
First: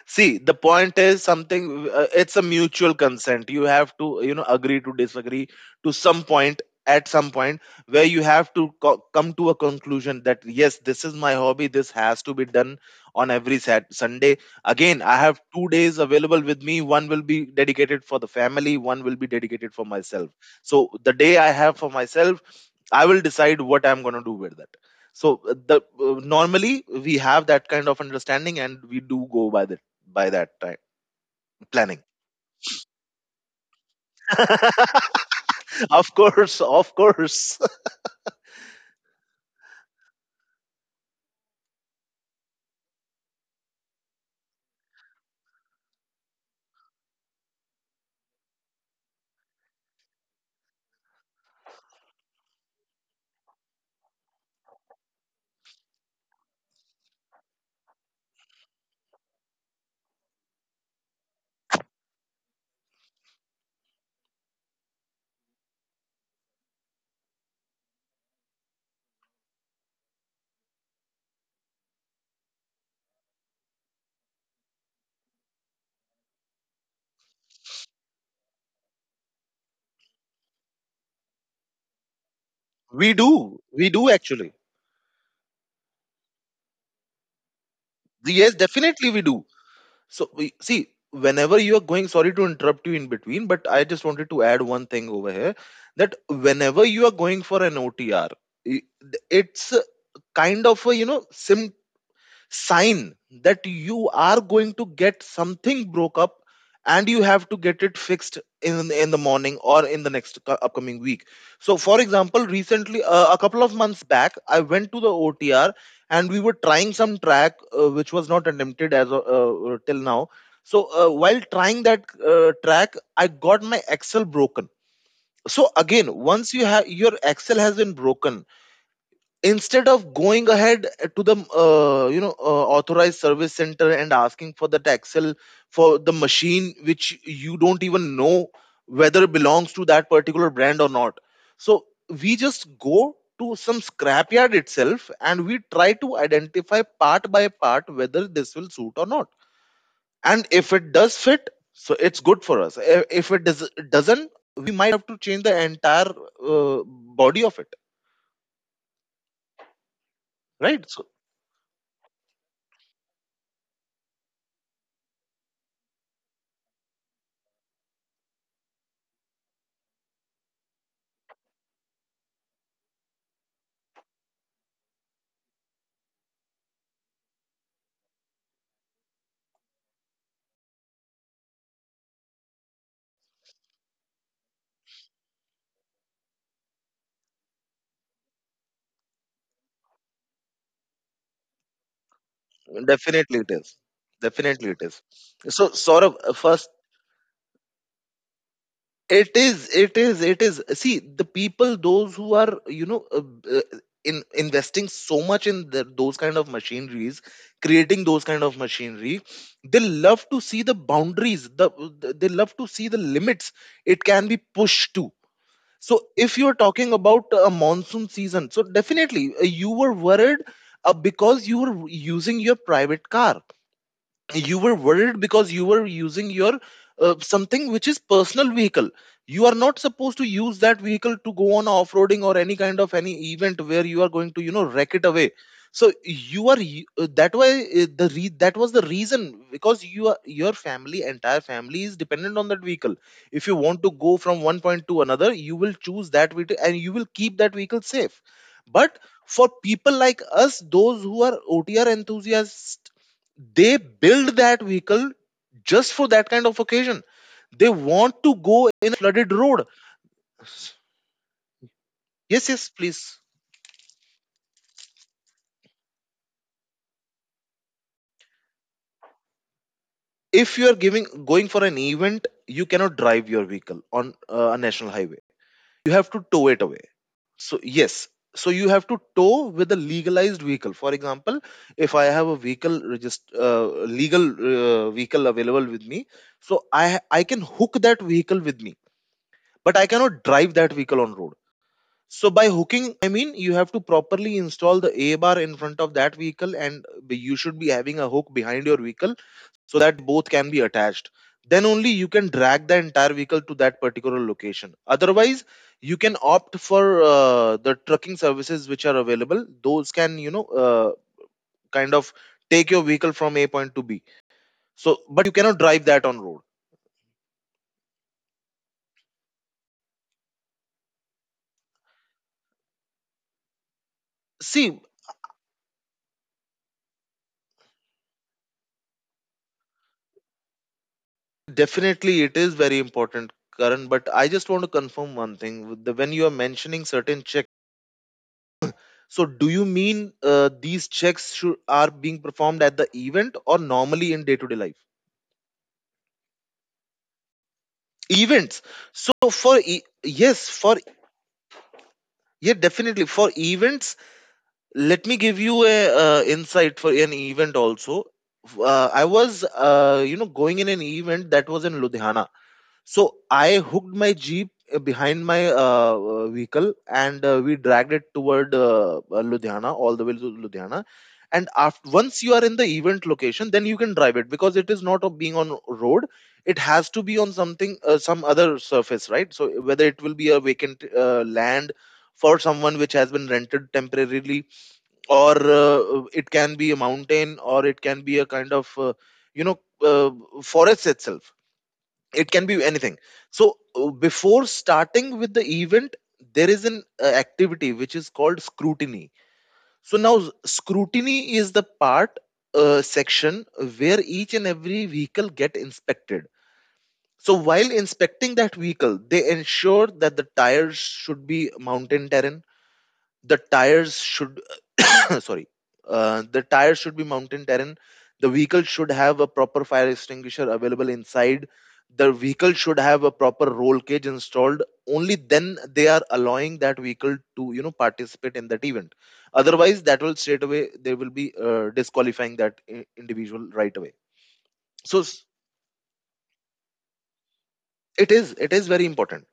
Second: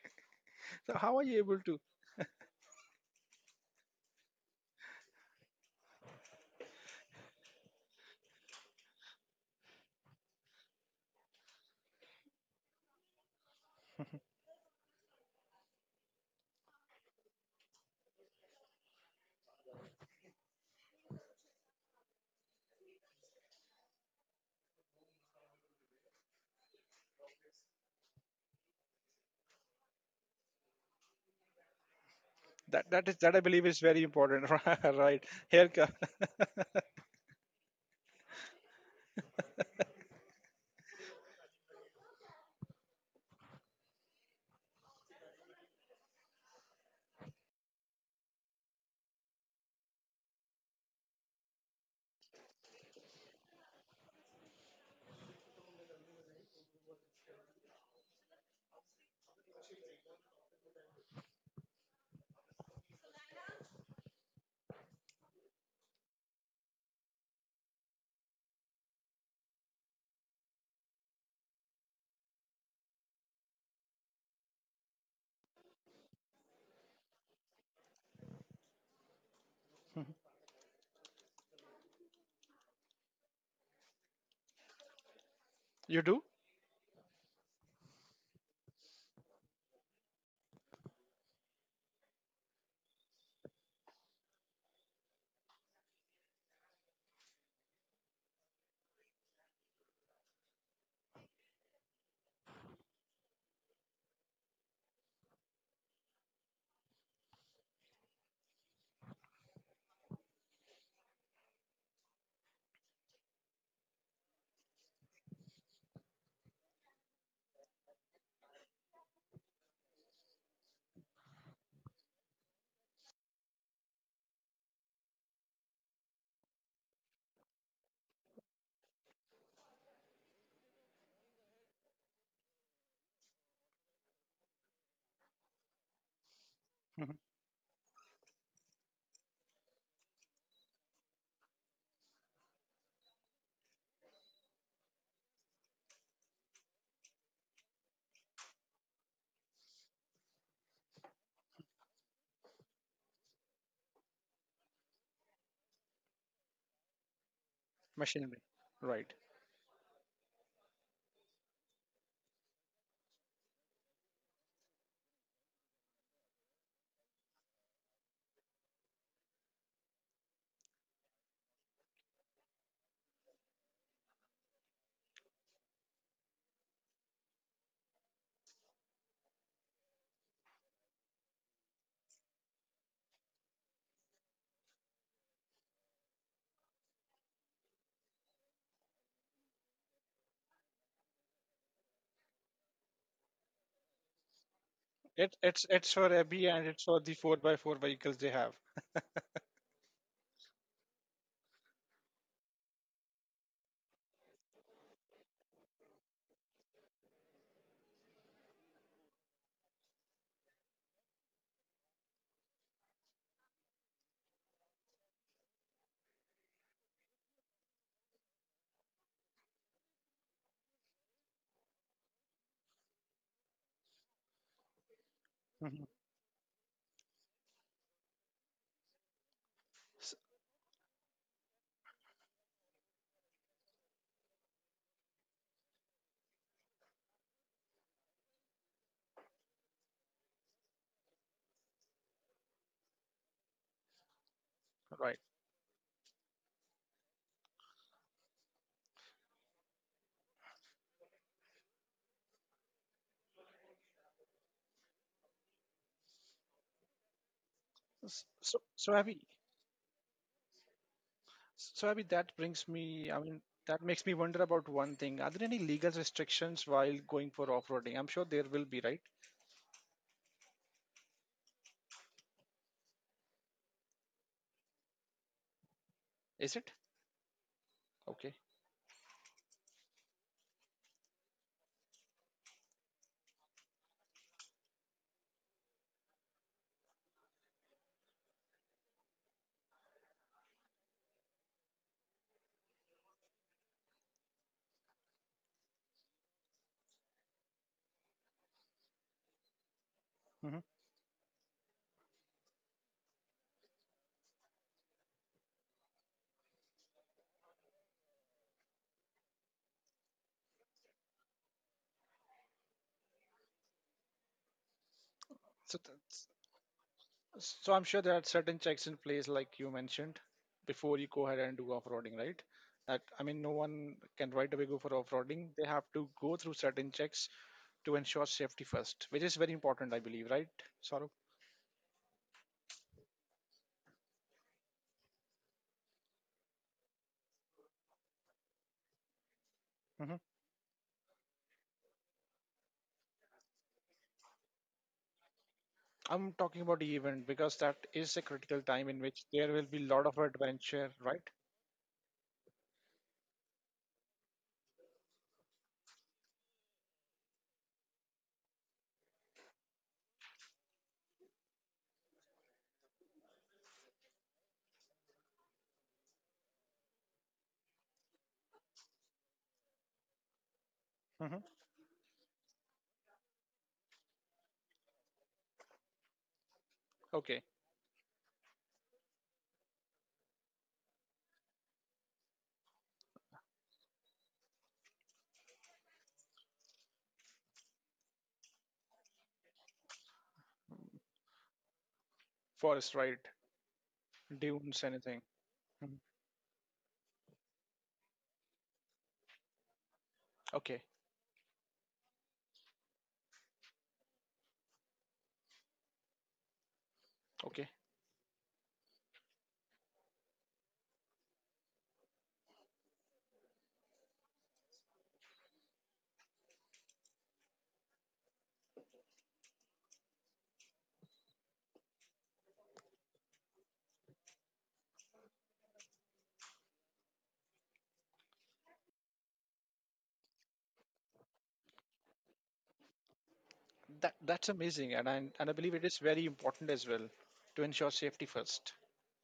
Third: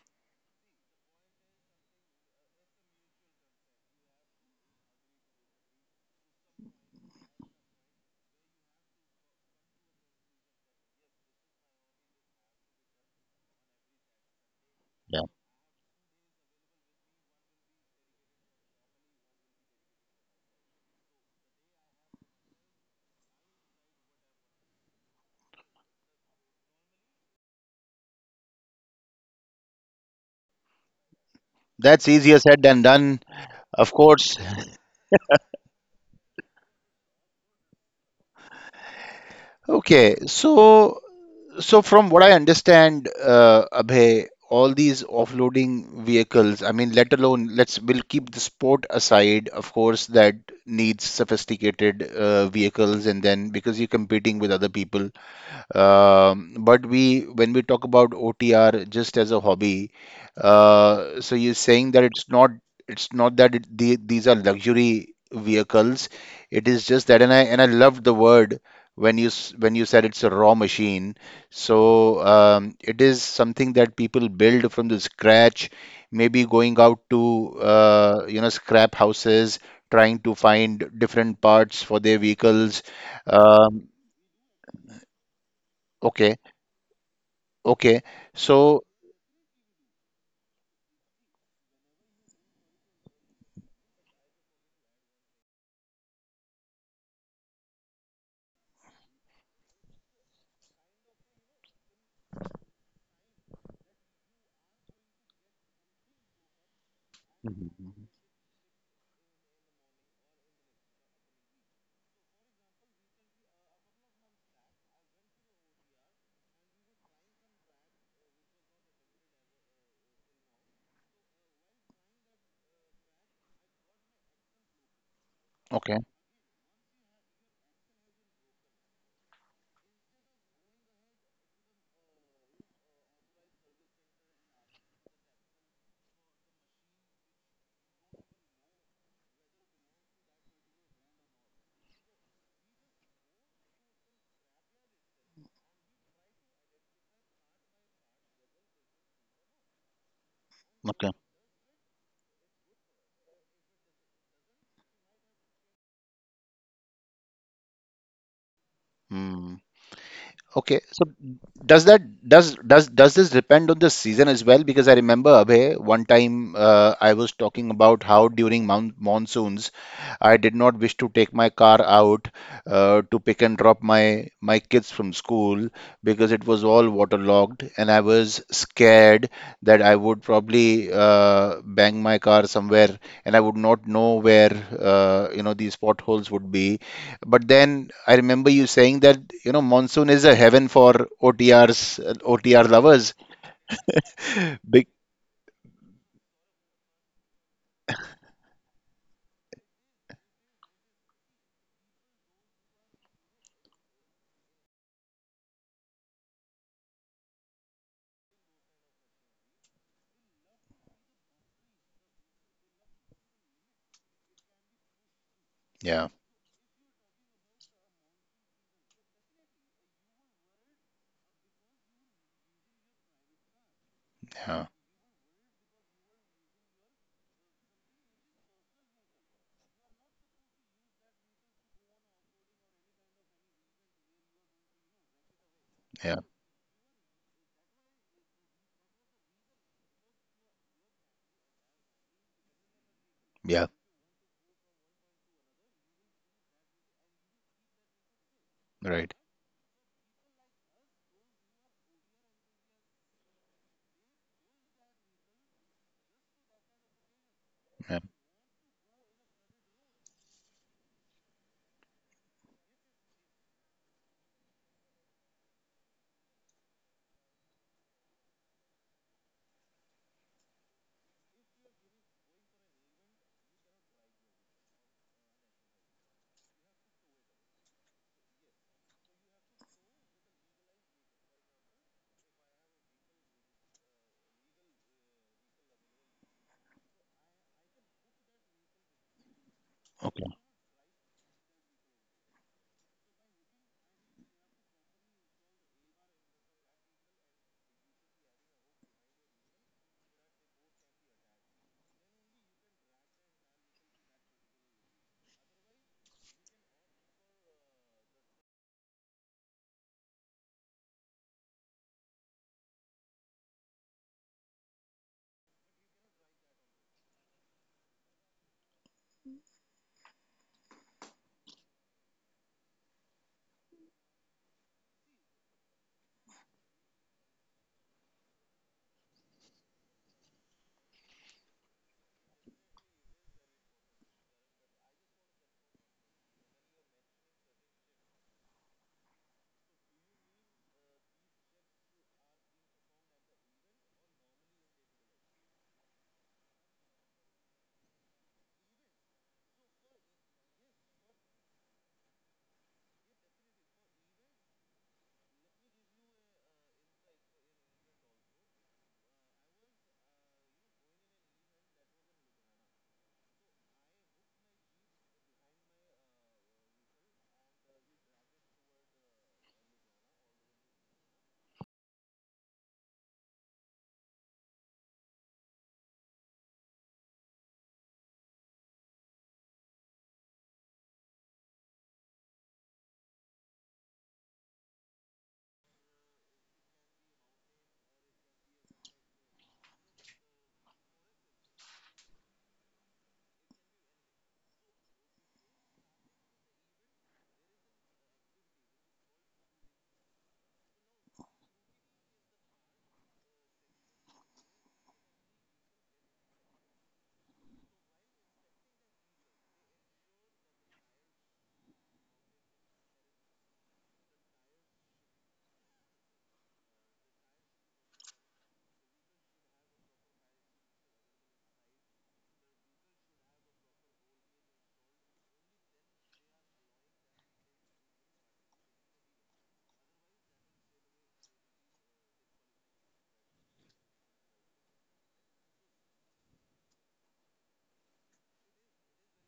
Speaker 3: See, the
Speaker 1: So,
Speaker 3: point
Speaker 1: how are
Speaker 3: is
Speaker 1: you able to?
Speaker 3: something, it's a mutual consent. You have to, you know, agree to disagree to some point, at some point, where you have to come to a conclusion that, yes, this is my hobby. This has to be done on every Sunday. Again, I
Speaker 2: Yeah.
Speaker 3: have 2 days available with me. One will be dedicated for the family, one will be dedicated for myself. So the day I have for myself, I will decide what I'm going to do with that. So the normally we have that kind of understanding, and we do go by that, by that time planning.
Speaker 2: That's easier said than
Speaker 1: That that
Speaker 2: done,
Speaker 1: is that I believe is
Speaker 2: of
Speaker 1: very
Speaker 2: course.
Speaker 1: important, right? Here, co-
Speaker 3: Of course, of course.
Speaker 2: Okay. so from what I understand, Abhay, all these offloading vehicles, I mean, let alone, let's we'll keep the sport aside, of course, that needs sophisticated vehicles, and then, because you're competing with other people. But when we talk about OTR just as a hobby, so you're saying that it's not that these are luxury vehicles. It is just that, and I loved the word when when you said it's a raw machine. So it is something that people build from the scratch. Maybe going out to, you know, scrap houses, trying to find different parts for their vehicles.
Speaker 3: We do,
Speaker 2: Um,
Speaker 3: we do actually.
Speaker 1: you do.
Speaker 2: okay. Okay.
Speaker 3: Yes,
Speaker 2: So,
Speaker 3: definitely we do. So see, whenever you are going, sorry to interrupt you in between, but I just wanted to add one thing over here, that whenever you are going for an OTR, it's a kind of a you know sim. Sign that you are going to get something broke up, and you have to
Speaker 2: mhm.
Speaker 3: get it
Speaker 2: Mhm.
Speaker 3: fixed in the morning or in the next upcoming week. So for example, recently a couple of months back I went to the OTR, and we were trying some track which was not attempted, till now. So while trying that track, I got my axle broken. So
Speaker 2: Okay,
Speaker 3: again, once you have your axle has been broken, instead of going ahead to the authorized service center and asking for the taxel for the machine which
Speaker 1: Mhm.
Speaker 3: you don't even know whether it belongs to that particular brand or not. So we just go to some scrapyard itself and we try to identify part by part whether this will suit or not. And if it
Speaker 2: okay.
Speaker 3: does fit, so it's good for us. If it doesn't, we might have to change the entire uh, body of it.
Speaker 1: Machinery, right?
Speaker 2: Hmm. Okay,
Speaker 3: Right.
Speaker 2: so
Speaker 3: So,
Speaker 2: does that, does this depend on the season as well? Because I remember, Abhay, one time, I was talking about how during monsoons I did not wish to take my car out to pick and drop my kids from school, because it was all waterlogged, and I was scared that I would probably bang my car somewhere, and I would not know where you know these potholes would be. But then I remember you saying that, you know, monsoon is a heaven for OTRs, OTR lovers.
Speaker 3: definitely it is. Definitely it
Speaker 2: Big,
Speaker 3: is.
Speaker 1: It,
Speaker 3: So
Speaker 1: it's
Speaker 3: Saurabh,
Speaker 1: for Abby
Speaker 3: first
Speaker 1: and it's for the four by four vehicles they have.
Speaker 3: it is, it is, it is. See, the people, those who are, you know, uh, in investing so much in those kind of machineries, creating those kind of machinery, they love to see the boundaries. They love to see the limits it can be pushed to. So
Speaker 2: yeah,
Speaker 3: if you're talking about a monsoon season, so definitely you were worried because you were using your private car, you
Speaker 2: yeah,
Speaker 3: were worried because you were
Speaker 1: Mhm.
Speaker 3: using your something which is personal vehicle. You are not supposed to
Speaker 1: S-
Speaker 3: use that vehicle to go on off-roading or any kind of any event where you are going to you know wreck it away. So
Speaker 2: yeah,
Speaker 3: you are that way, that was the reason, because your family, entire family is dependent on that vehicle. If you
Speaker 2: yeah,
Speaker 3: want to go from one point to
Speaker 1: Right.
Speaker 3: another, you will choose that vehicle and you will keep that vehicle safe. But
Speaker 2: right.
Speaker 3: for people like us, those who are OTR enthusiasts, they build that vehicle just for that kind of occasion. They
Speaker 2: Yeah.
Speaker 3: want to go
Speaker 1: So
Speaker 3: in a flooded road.
Speaker 1: so Abby, that
Speaker 3: Yes, yes
Speaker 1: brings
Speaker 3: please.
Speaker 1: me. I mean, that makes me wonder about one thing. Are there any legal restrictions while going for off-roading? I'm sure there will be, right?
Speaker 3: If you are giving going for an event, you cannot drive your vehicle on a national highway. You have to tow it
Speaker 1: Is it?
Speaker 3: away. So yes,
Speaker 1: Okay.
Speaker 3: so you have to tow with a legalized vehicle. For example, if I have a vehicle legal vehicle available with me, so I can hook that vehicle with me, but I cannot
Speaker 2: Okay.
Speaker 3: drive that vehicle on road. So by hooking, I mean you have to properly install the A bar in front of that vehicle, and you should be having a hook behind your vehicle, so that both can be
Speaker 1: hmm
Speaker 3: attached. Then only you can drag the entire vehicle to that particular location. Otherwise, you can opt for the trucking services which are available. Those can you know kind of take your vehicle from A point to B. So, but you cannot
Speaker 1: So
Speaker 3: drive that on
Speaker 1: that's,
Speaker 3: road.
Speaker 1: so I'm sure there are certain checks in place, like you mentioned, before you go ahead and do off-roading, right? That I mean, no one can right away
Speaker 3: See,
Speaker 1: go for off-roading. They have to go through certain checks to ensure safety first, which is very important, I believe, right, Saurabh?
Speaker 3: definitely, it is very important, Karan. But I just want to confirm one thing. When you are mentioning certain checks, so do you mean
Speaker 1: Hmm
Speaker 3: these are being performed at the event or normally in day-to-day life?
Speaker 1: I'm talking about the event because that is a
Speaker 3: Events.
Speaker 1: critical time
Speaker 3: So
Speaker 1: in which
Speaker 3: for
Speaker 1: there will
Speaker 3: e-
Speaker 1: be a lot of
Speaker 3: yes, for
Speaker 1: adventure, right?
Speaker 3: Yeah, definitely for events. Let me give you a insight for an event also. I was going in an event that was in Ludhiana. So I hooked my jeep behind my vehicle, and we dragged it toward Ludhiana, all the way to Ludhiana.
Speaker 1: hmm
Speaker 3: And after, once you are in the event location, then you can drive it because it is not of being on road. It has to be on
Speaker 1: Okay,
Speaker 3: something, some other surface, right? So whether it will be a vacant land for someone which has been rented temporarily, or it can be a mountain, or it can be a kind of, you know, uh, forest itself. It can be anything.
Speaker 1: forest right?
Speaker 3: So before
Speaker 1: Dunes,
Speaker 3: starting
Speaker 1: anything.
Speaker 3: with the event
Speaker 1: Mhm.
Speaker 3: there is an activity which is called scrutiny. So now
Speaker 1: Okay,
Speaker 3: scrutiny is the part, section where each and every vehicle get inspected. So while
Speaker 1: okay,
Speaker 3: inspecting that vehicle they ensure that the tires should be mountain terrain, the tires should sorry, the tires should be mountain terrain, the vehicle should have a proper fire extinguisher available inside, the vehicle should have a proper roll cage installed. Only then they are allowing that vehicle to you know participate in that event, otherwise that will straight away, they will be disqualifying that individual right away.
Speaker 1: that that's
Speaker 3: so
Speaker 1: amazing,
Speaker 3: s-
Speaker 1: and I believe it is very important as well to ensure
Speaker 3: it
Speaker 1: safety
Speaker 3: is it is
Speaker 1: first.
Speaker 3: very important.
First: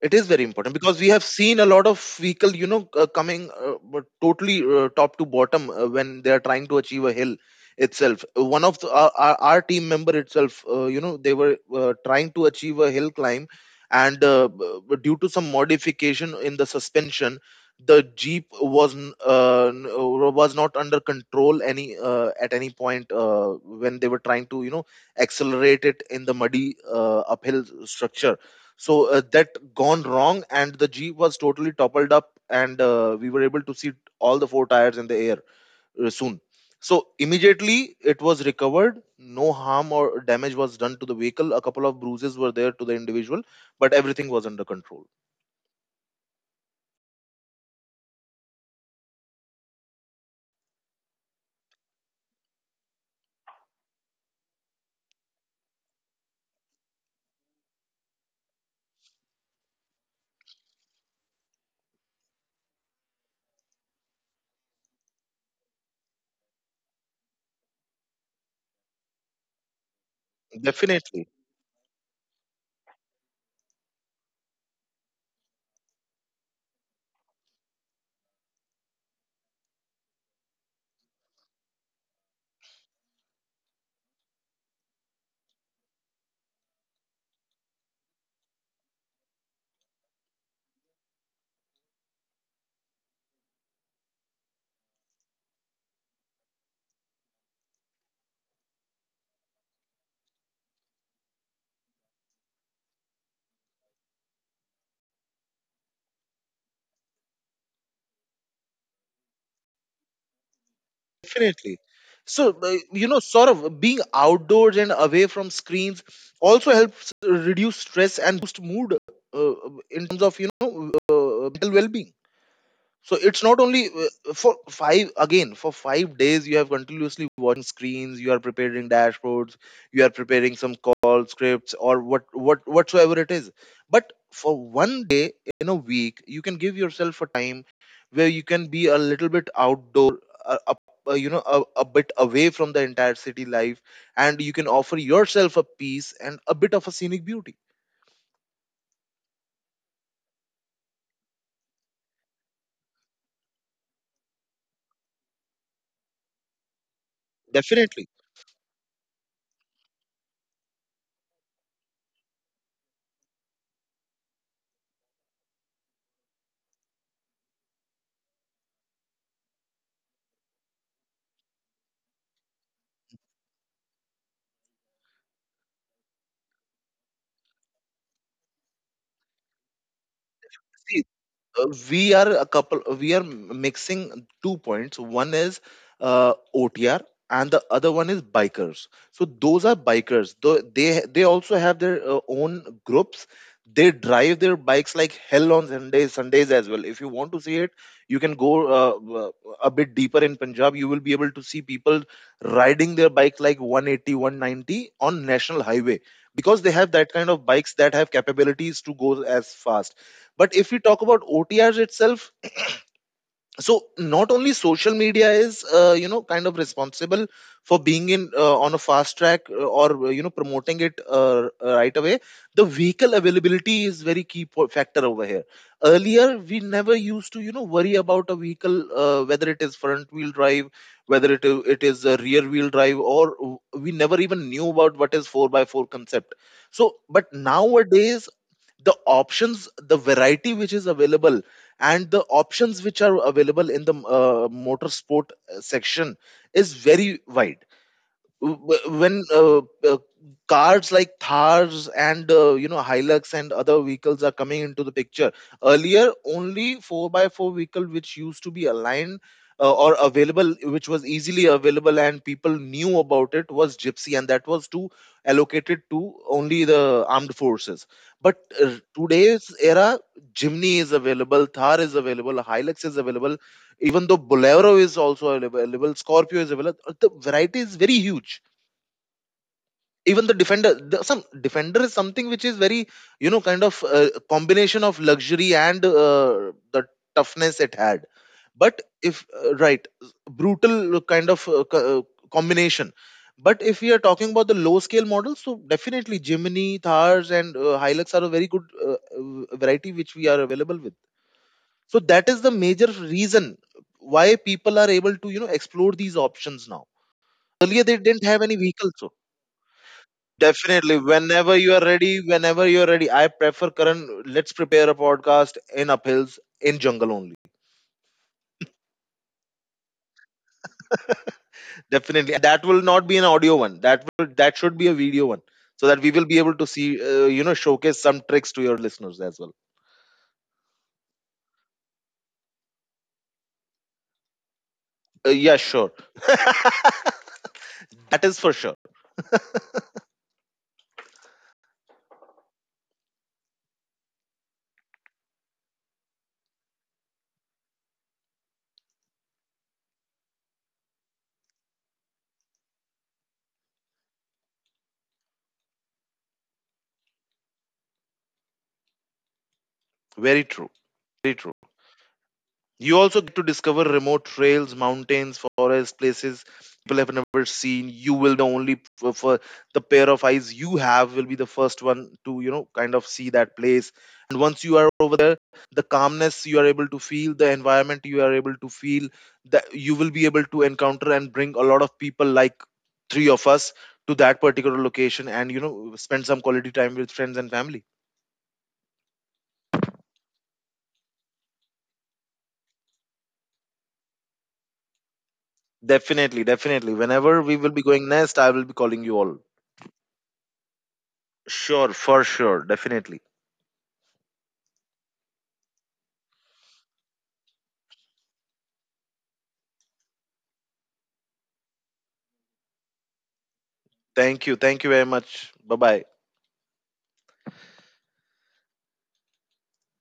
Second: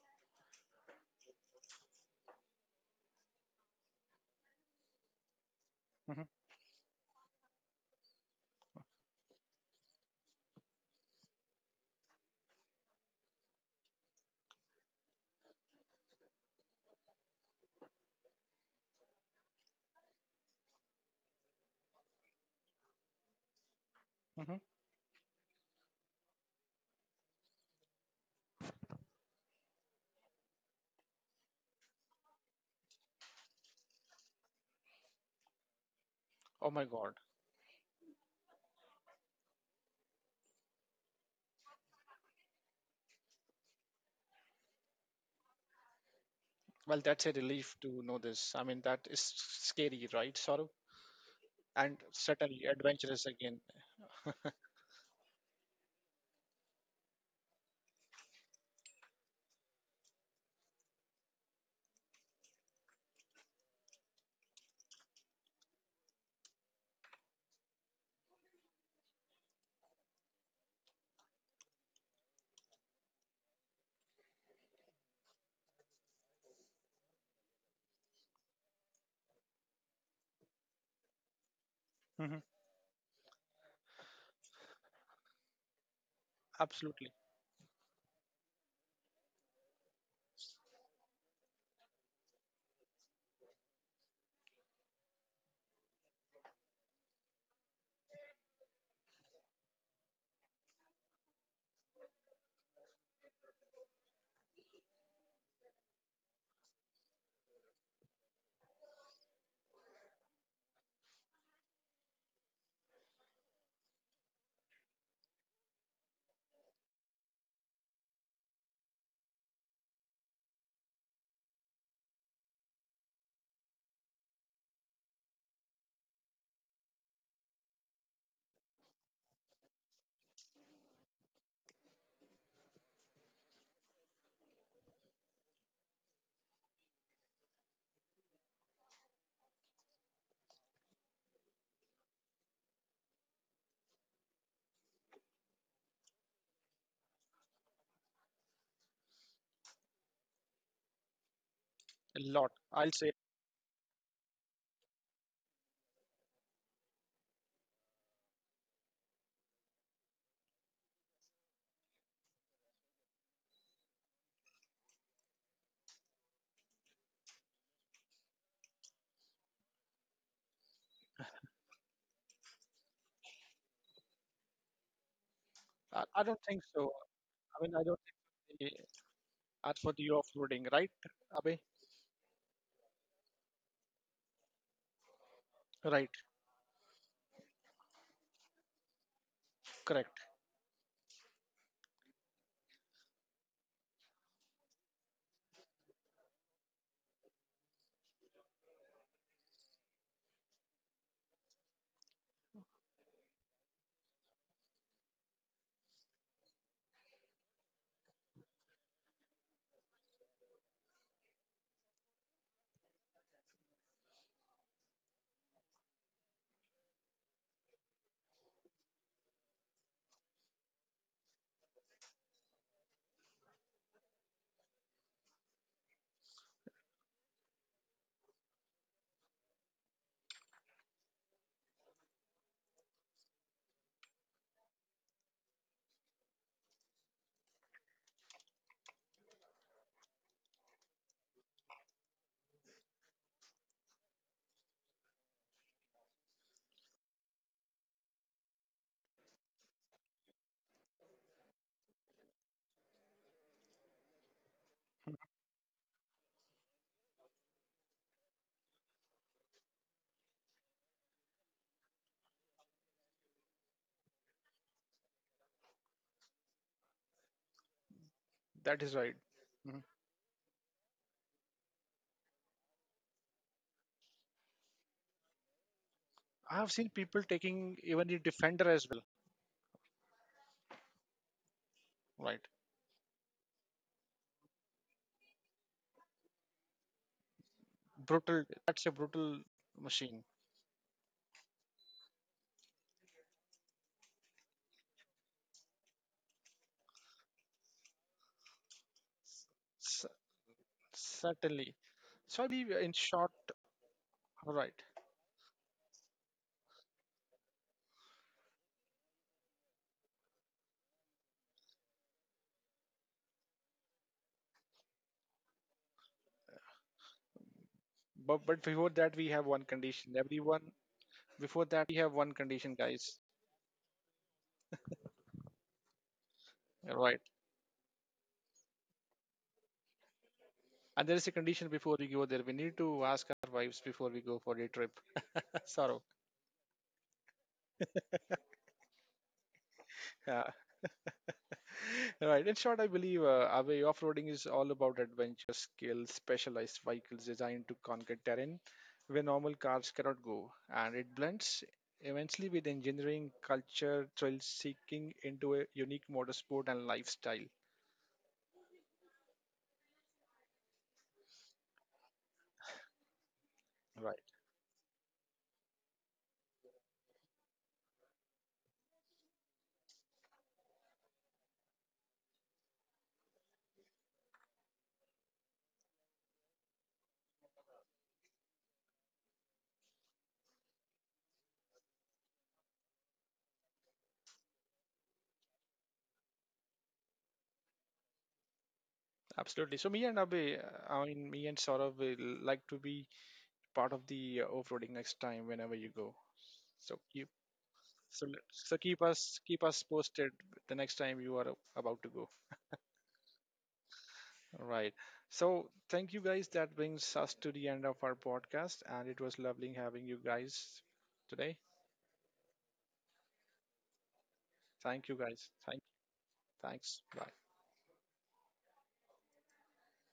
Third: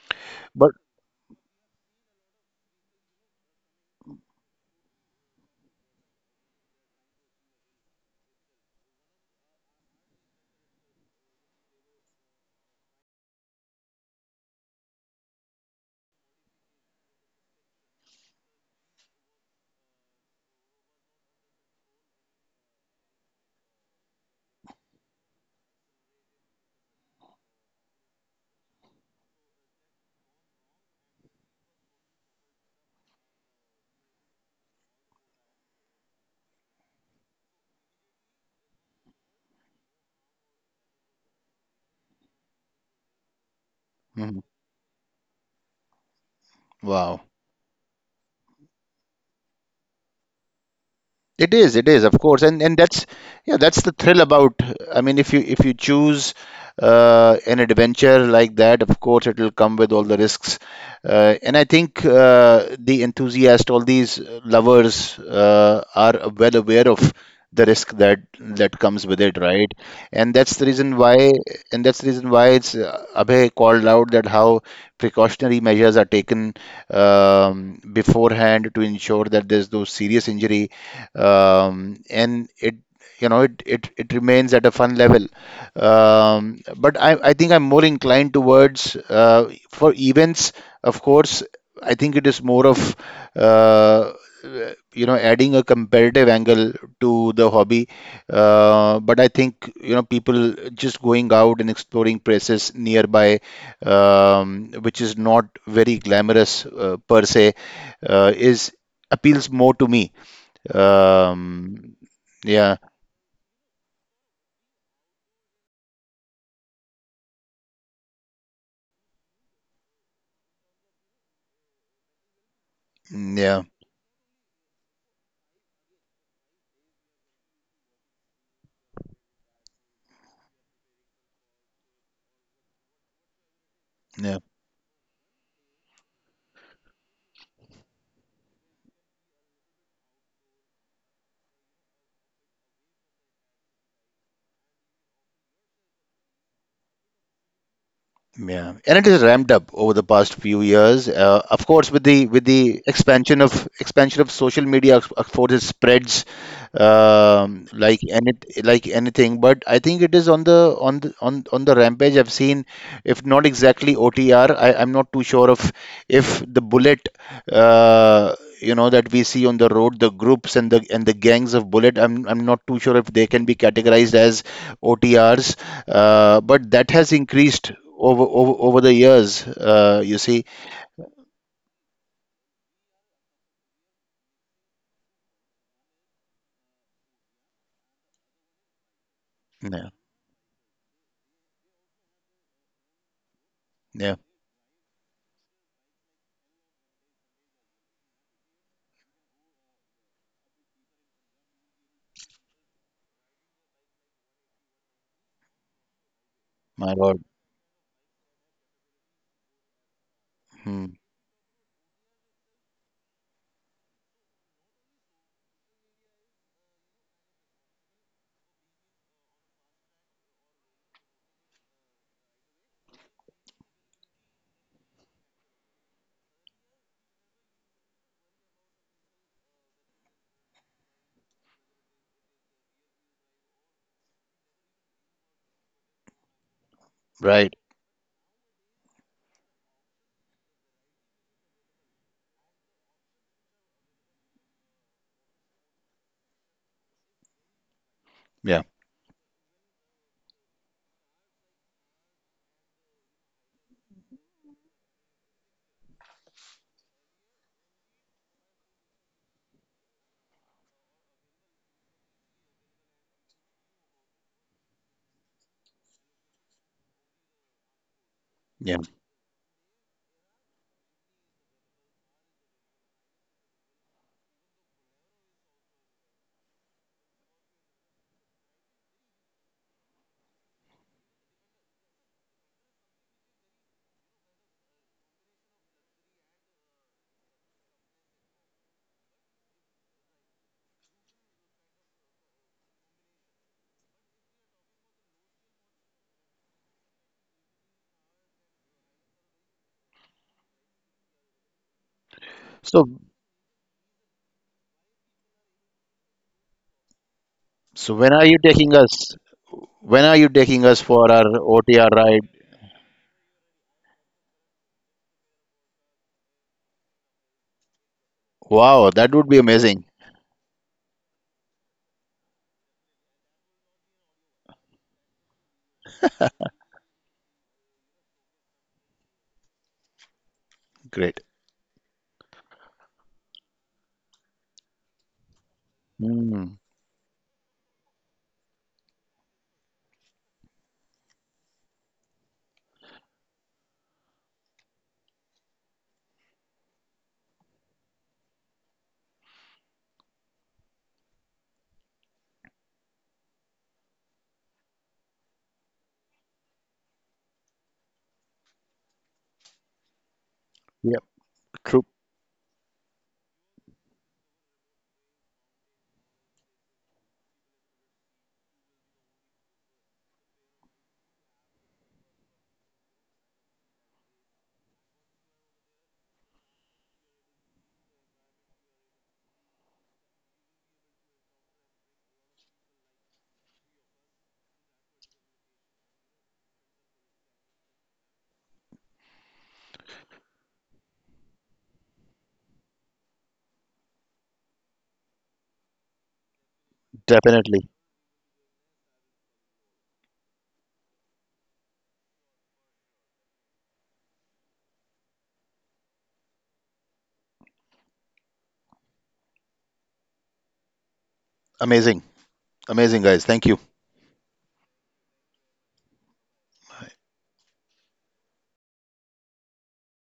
Speaker 3: It is very important
Speaker 2: But
Speaker 3: because we have seen a lot of vehicle, you know, coming but totally top to bottom
Speaker 1: Hmm
Speaker 3: when they are trying to achieve a hill itself. One of the, our team member itself, you know, they were trying to achieve a hill climb, and due to some modification in the suspension, the jeep was was not under control any at any point when they were trying
Speaker 1: hmm
Speaker 3: to, you know, accelerate it in the muddy uphill structure. So that gone wrong and the jeep was totally toppled up and we were able to see all the four tires in the air soon.
Speaker 1: Oh my
Speaker 3: So
Speaker 1: God.
Speaker 3: immediately it was recovered, no harm or damage was done to the vehicle, a couple of bruises were there to the individual, but everything
Speaker 2: mhm.
Speaker 3: was under control.
Speaker 1: Well,
Speaker 2: Wow.
Speaker 1: that's a relief to know this. I mean, that is scary, right, Saurabh?
Speaker 2: It
Speaker 1: And
Speaker 2: is, of course, and
Speaker 1: certainly
Speaker 2: that's,
Speaker 1: adventurous
Speaker 2: yeah,
Speaker 1: again.
Speaker 2: that's the thrill about. I mean, if you choose an adventure like that, of course, it will come with all the risks. And I think the enthusiast, all these lovers, are well aware of the risk that comes with it, right? And that's the reason
Speaker 3: Definitely,
Speaker 2: why it's, Abhay called out, that how precautionary measures are taken, beforehand, to ensure that there's no serious injury,
Speaker 1: Mhm.
Speaker 2: and it you know it remains at a fun level. Um, but
Speaker 1: Absolutely.
Speaker 2: I think I'm more inclined towards, for events, of course. I think it is more of, uh, you know, adding a competitive angle to the hobby. Uh, but I think, you know, people just going out and exploring places nearby, which is not very glamorous, per se, is, appeals more to me.
Speaker 3: definitely.
Speaker 2: Um,
Speaker 3: So
Speaker 2: yeah,
Speaker 3: you know, sort of being outdoors and away from screens also helps reduce stress and boost mood, uh, in terms of you know mental well-being. So
Speaker 2: mm,
Speaker 3: it's
Speaker 2: yeah,
Speaker 3: not only for five, again, for 5 days you have continuously watching screens, you are preparing dashboards, you are preparing some call scripts or what whatsoever it is. But
Speaker 2: yeah.
Speaker 3: for one day in a week, you can give yourself a time where you can be a little bit outdoor, uh, up, you know, a bit away from the entire city life, and you can offer yourself a peace and a bit of a scenic beauty.
Speaker 2: Yeah, and it is ramped up over the past few years. Of course, with
Speaker 1: A
Speaker 2: the
Speaker 1: lot. I'll say
Speaker 2: expansion of social media, of course, it spreads. Um, like
Speaker 3: Definitely,
Speaker 2: any, like anything. But I think it is on the on the rampage. I've seen, if not exactly OTR, I'm not too sure of if the bullet. Uh, you know, that we see on the road, the groups and the gangs of bullet, I'm not too sure if they can be categorized as OTRs,
Speaker 1: I don't think
Speaker 2: but that
Speaker 1: so.
Speaker 2: has
Speaker 1: I
Speaker 2: increased
Speaker 1: mean, I don't think
Speaker 2: over
Speaker 1: they
Speaker 2: the years.
Speaker 1: ask for the
Speaker 2: You see,
Speaker 1: offloading, right,
Speaker 3: see,
Speaker 1: Abhay?
Speaker 3: we are mixing two points. One is
Speaker 1: Right,
Speaker 3: OTR and the other one is bikers. So those are
Speaker 2: yeah,
Speaker 1: correct.
Speaker 3: bikers. They also have their own groups. They
Speaker 2: yeah,
Speaker 3: drive their bikes like hell on sundays, sundays as well. If you want to see it, you can go uh, w- a bit deeper in punjab, you will be able to see people riding their bikes like 180 190 on national highway, because they
Speaker 2: my
Speaker 3: have that
Speaker 2: lord,
Speaker 3: kind of bikes that have capabilities to go as fast. But if we
Speaker 2: hmm.
Speaker 3: talk about OTRs itself, so not only social media is you know kind of responsible for being in on a fast track or you know promoting it right away. The vehicle availability is very key factor over here. Earlier, we never used to you know worry about a vehicle whether it is front wheel drive, whether it is a rear wheel drive, or we never even knew about what is four by four concept. So, but
Speaker 2: Right,
Speaker 3: nowadays the options, the variety which is available, and the options which are available in the motorsport section is very wide.
Speaker 2: yeah,
Speaker 3: When uh, cars like thars and you know hilux and other vehicles are coming into the picture, earlier only 4x4 vehicle which used to be aligned or available, which was easily available and people knew about it, was gypsy, and that was to allocated to only the armed forces. But
Speaker 2: yeah.
Speaker 1: That is right.
Speaker 3: today's
Speaker 1: Mhm.
Speaker 3: era, jimny is available, thar is available, hilux is available, even though bolero is also available, scorpio is
Speaker 1: I have seen
Speaker 3: available, the
Speaker 1: people
Speaker 3: variety
Speaker 1: taking
Speaker 3: is very
Speaker 1: even the
Speaker 3: huge.
Speaker 1: defender as well.
Speaker 3: Even the defender, the, some defender is something
Speaker 1: Right,
Speaker 3: which is very you know kind of combination of luxury and the toughness it had.
Speaker 1: brutal. That's
Speaker 3: But
Speaker 1: a
Speaker 3: if
Speaker 1: brutal
Speaker 3: right,
Speaker 1: machine.
Speaker 3: brutal kind of combination. But if we are talking about the low scale models, so definitely Jimny, thars and hilux are a very good variety
Speaker 1: C-
Speaker 3: which we are available with.
Speaker 1: certainly.
Speaker 3: So that
Speaker 1: So I
Speaker 3: is the
Speaker 1: believe
Speaker 2: So,
Speaker 1: in
Speaker 3: major
Speaker 1: short,
Speaker 3: reason why
Speaker 1: right.
Speaker 3: people are able to you know explore these options now,
Speaker 2: so
Speaker 3: earlier they
Speaker 2: when are you
Speaker 3: didn't have any
Speaker 2: taking
Speaker 3: vehicles
Speaker 2: us?
Speaker 3: so.
Speaker 2: When are you taking us
Speaker 3: Definitely,
Speaker 2: for our
Speaker 3: whenever you
Speaker 2: OTR
Speaker 3: are
Speaker 2: ride?
Speaker 3: ready, whenever you are ready, I prefer current. Let's prepare a podcast in uphills, in jungle only.
Speaker 1: But
Speaker 2: Wow,
Speaker 1: before
Speaker 2: that
Speaker 1: that we
Speaker 2: would be
Speaker 1: have one
Speaker 2: amazing.
Speaker 1: condition. Everyone before that we have one
Speaker 3: Definitely, and that
Speaker 1: condition,
Speaker 3: will not
Speaker 1: guys.
Speaker 3: be an audio one. That will that should be a video one, so that we will be able to see,
Speaker 1: Right.
Speaker 3: you know, showcase some tricks to your listeners as well.
Speaker 1: And there
Speaker 2: Great.
Speaker 1: is a condition before we go there. We need to ask our wives before we go for a trip.
Speaker 3: Yeah, sure.
Speaker 2: Hmm.
Speaker 3: That is for sure.
Speaker 1: Sorrow. Right. In short, I believe Away off-roading is all about adventure, skill, specialized vehicles designed to conquer terrain where normal cars cannot go, and it blends immensely with engineering, culture, thrill seeking into a unique motorsport and lifestyle.
Speaker 3: Very true.
Speaker 2: Yeah,
Speaker 3: Very true.
Speaker 2: true,
Speaker 3: You also get to discover
Speaker 1: Right.
Speaker 3: remote trails, mountains, forests, places people have never seen. You will be the only for the pair of eyes you have will be the first one to you know kind of see that place. And once you are over there, the calmness you are able to feel, the environment you are able to feel, that you will be able to encounter and bring a lot of people like three of us to that particular location and you know spend some quality time with friends and family.
Speaker 1: Absolutely. So me and Abe, I mean me and Saurabh will like to be part of the off-roading next time whenever you go.
Speaker 3: Definitely,
Speaker 1: So
Speaker 3: definitely.
Speaker 1: keep
Speaker 3: Whenever
Speaker 2: definitely.
Speaker 3: we will be going
Speaker 1: so,
Speaker 3: next, I will
Speaker 1: so
Speaker 3: be calling you all.
Speaker 1: keep us posted the next time you are about
Speaker 3: Sure,
Speaker 1: to go.
Speaker 3: for sure, definitely.
Speaker 1: Right. So, thank you guys. That brings us to the end of our podcast, and it was lovely having you guys today.
Speaker 2: Amazing, amazing guys. Thank you.
Speaker 3: Thank you. Thank you
Speaker 1: Thank you
Speaker 3: very
Speaker 1: guys.
Speaker 3: much.
Speaker 1: Thank.
Speaker 3: Bye bye.
Speaker 1: Thanks. Bye.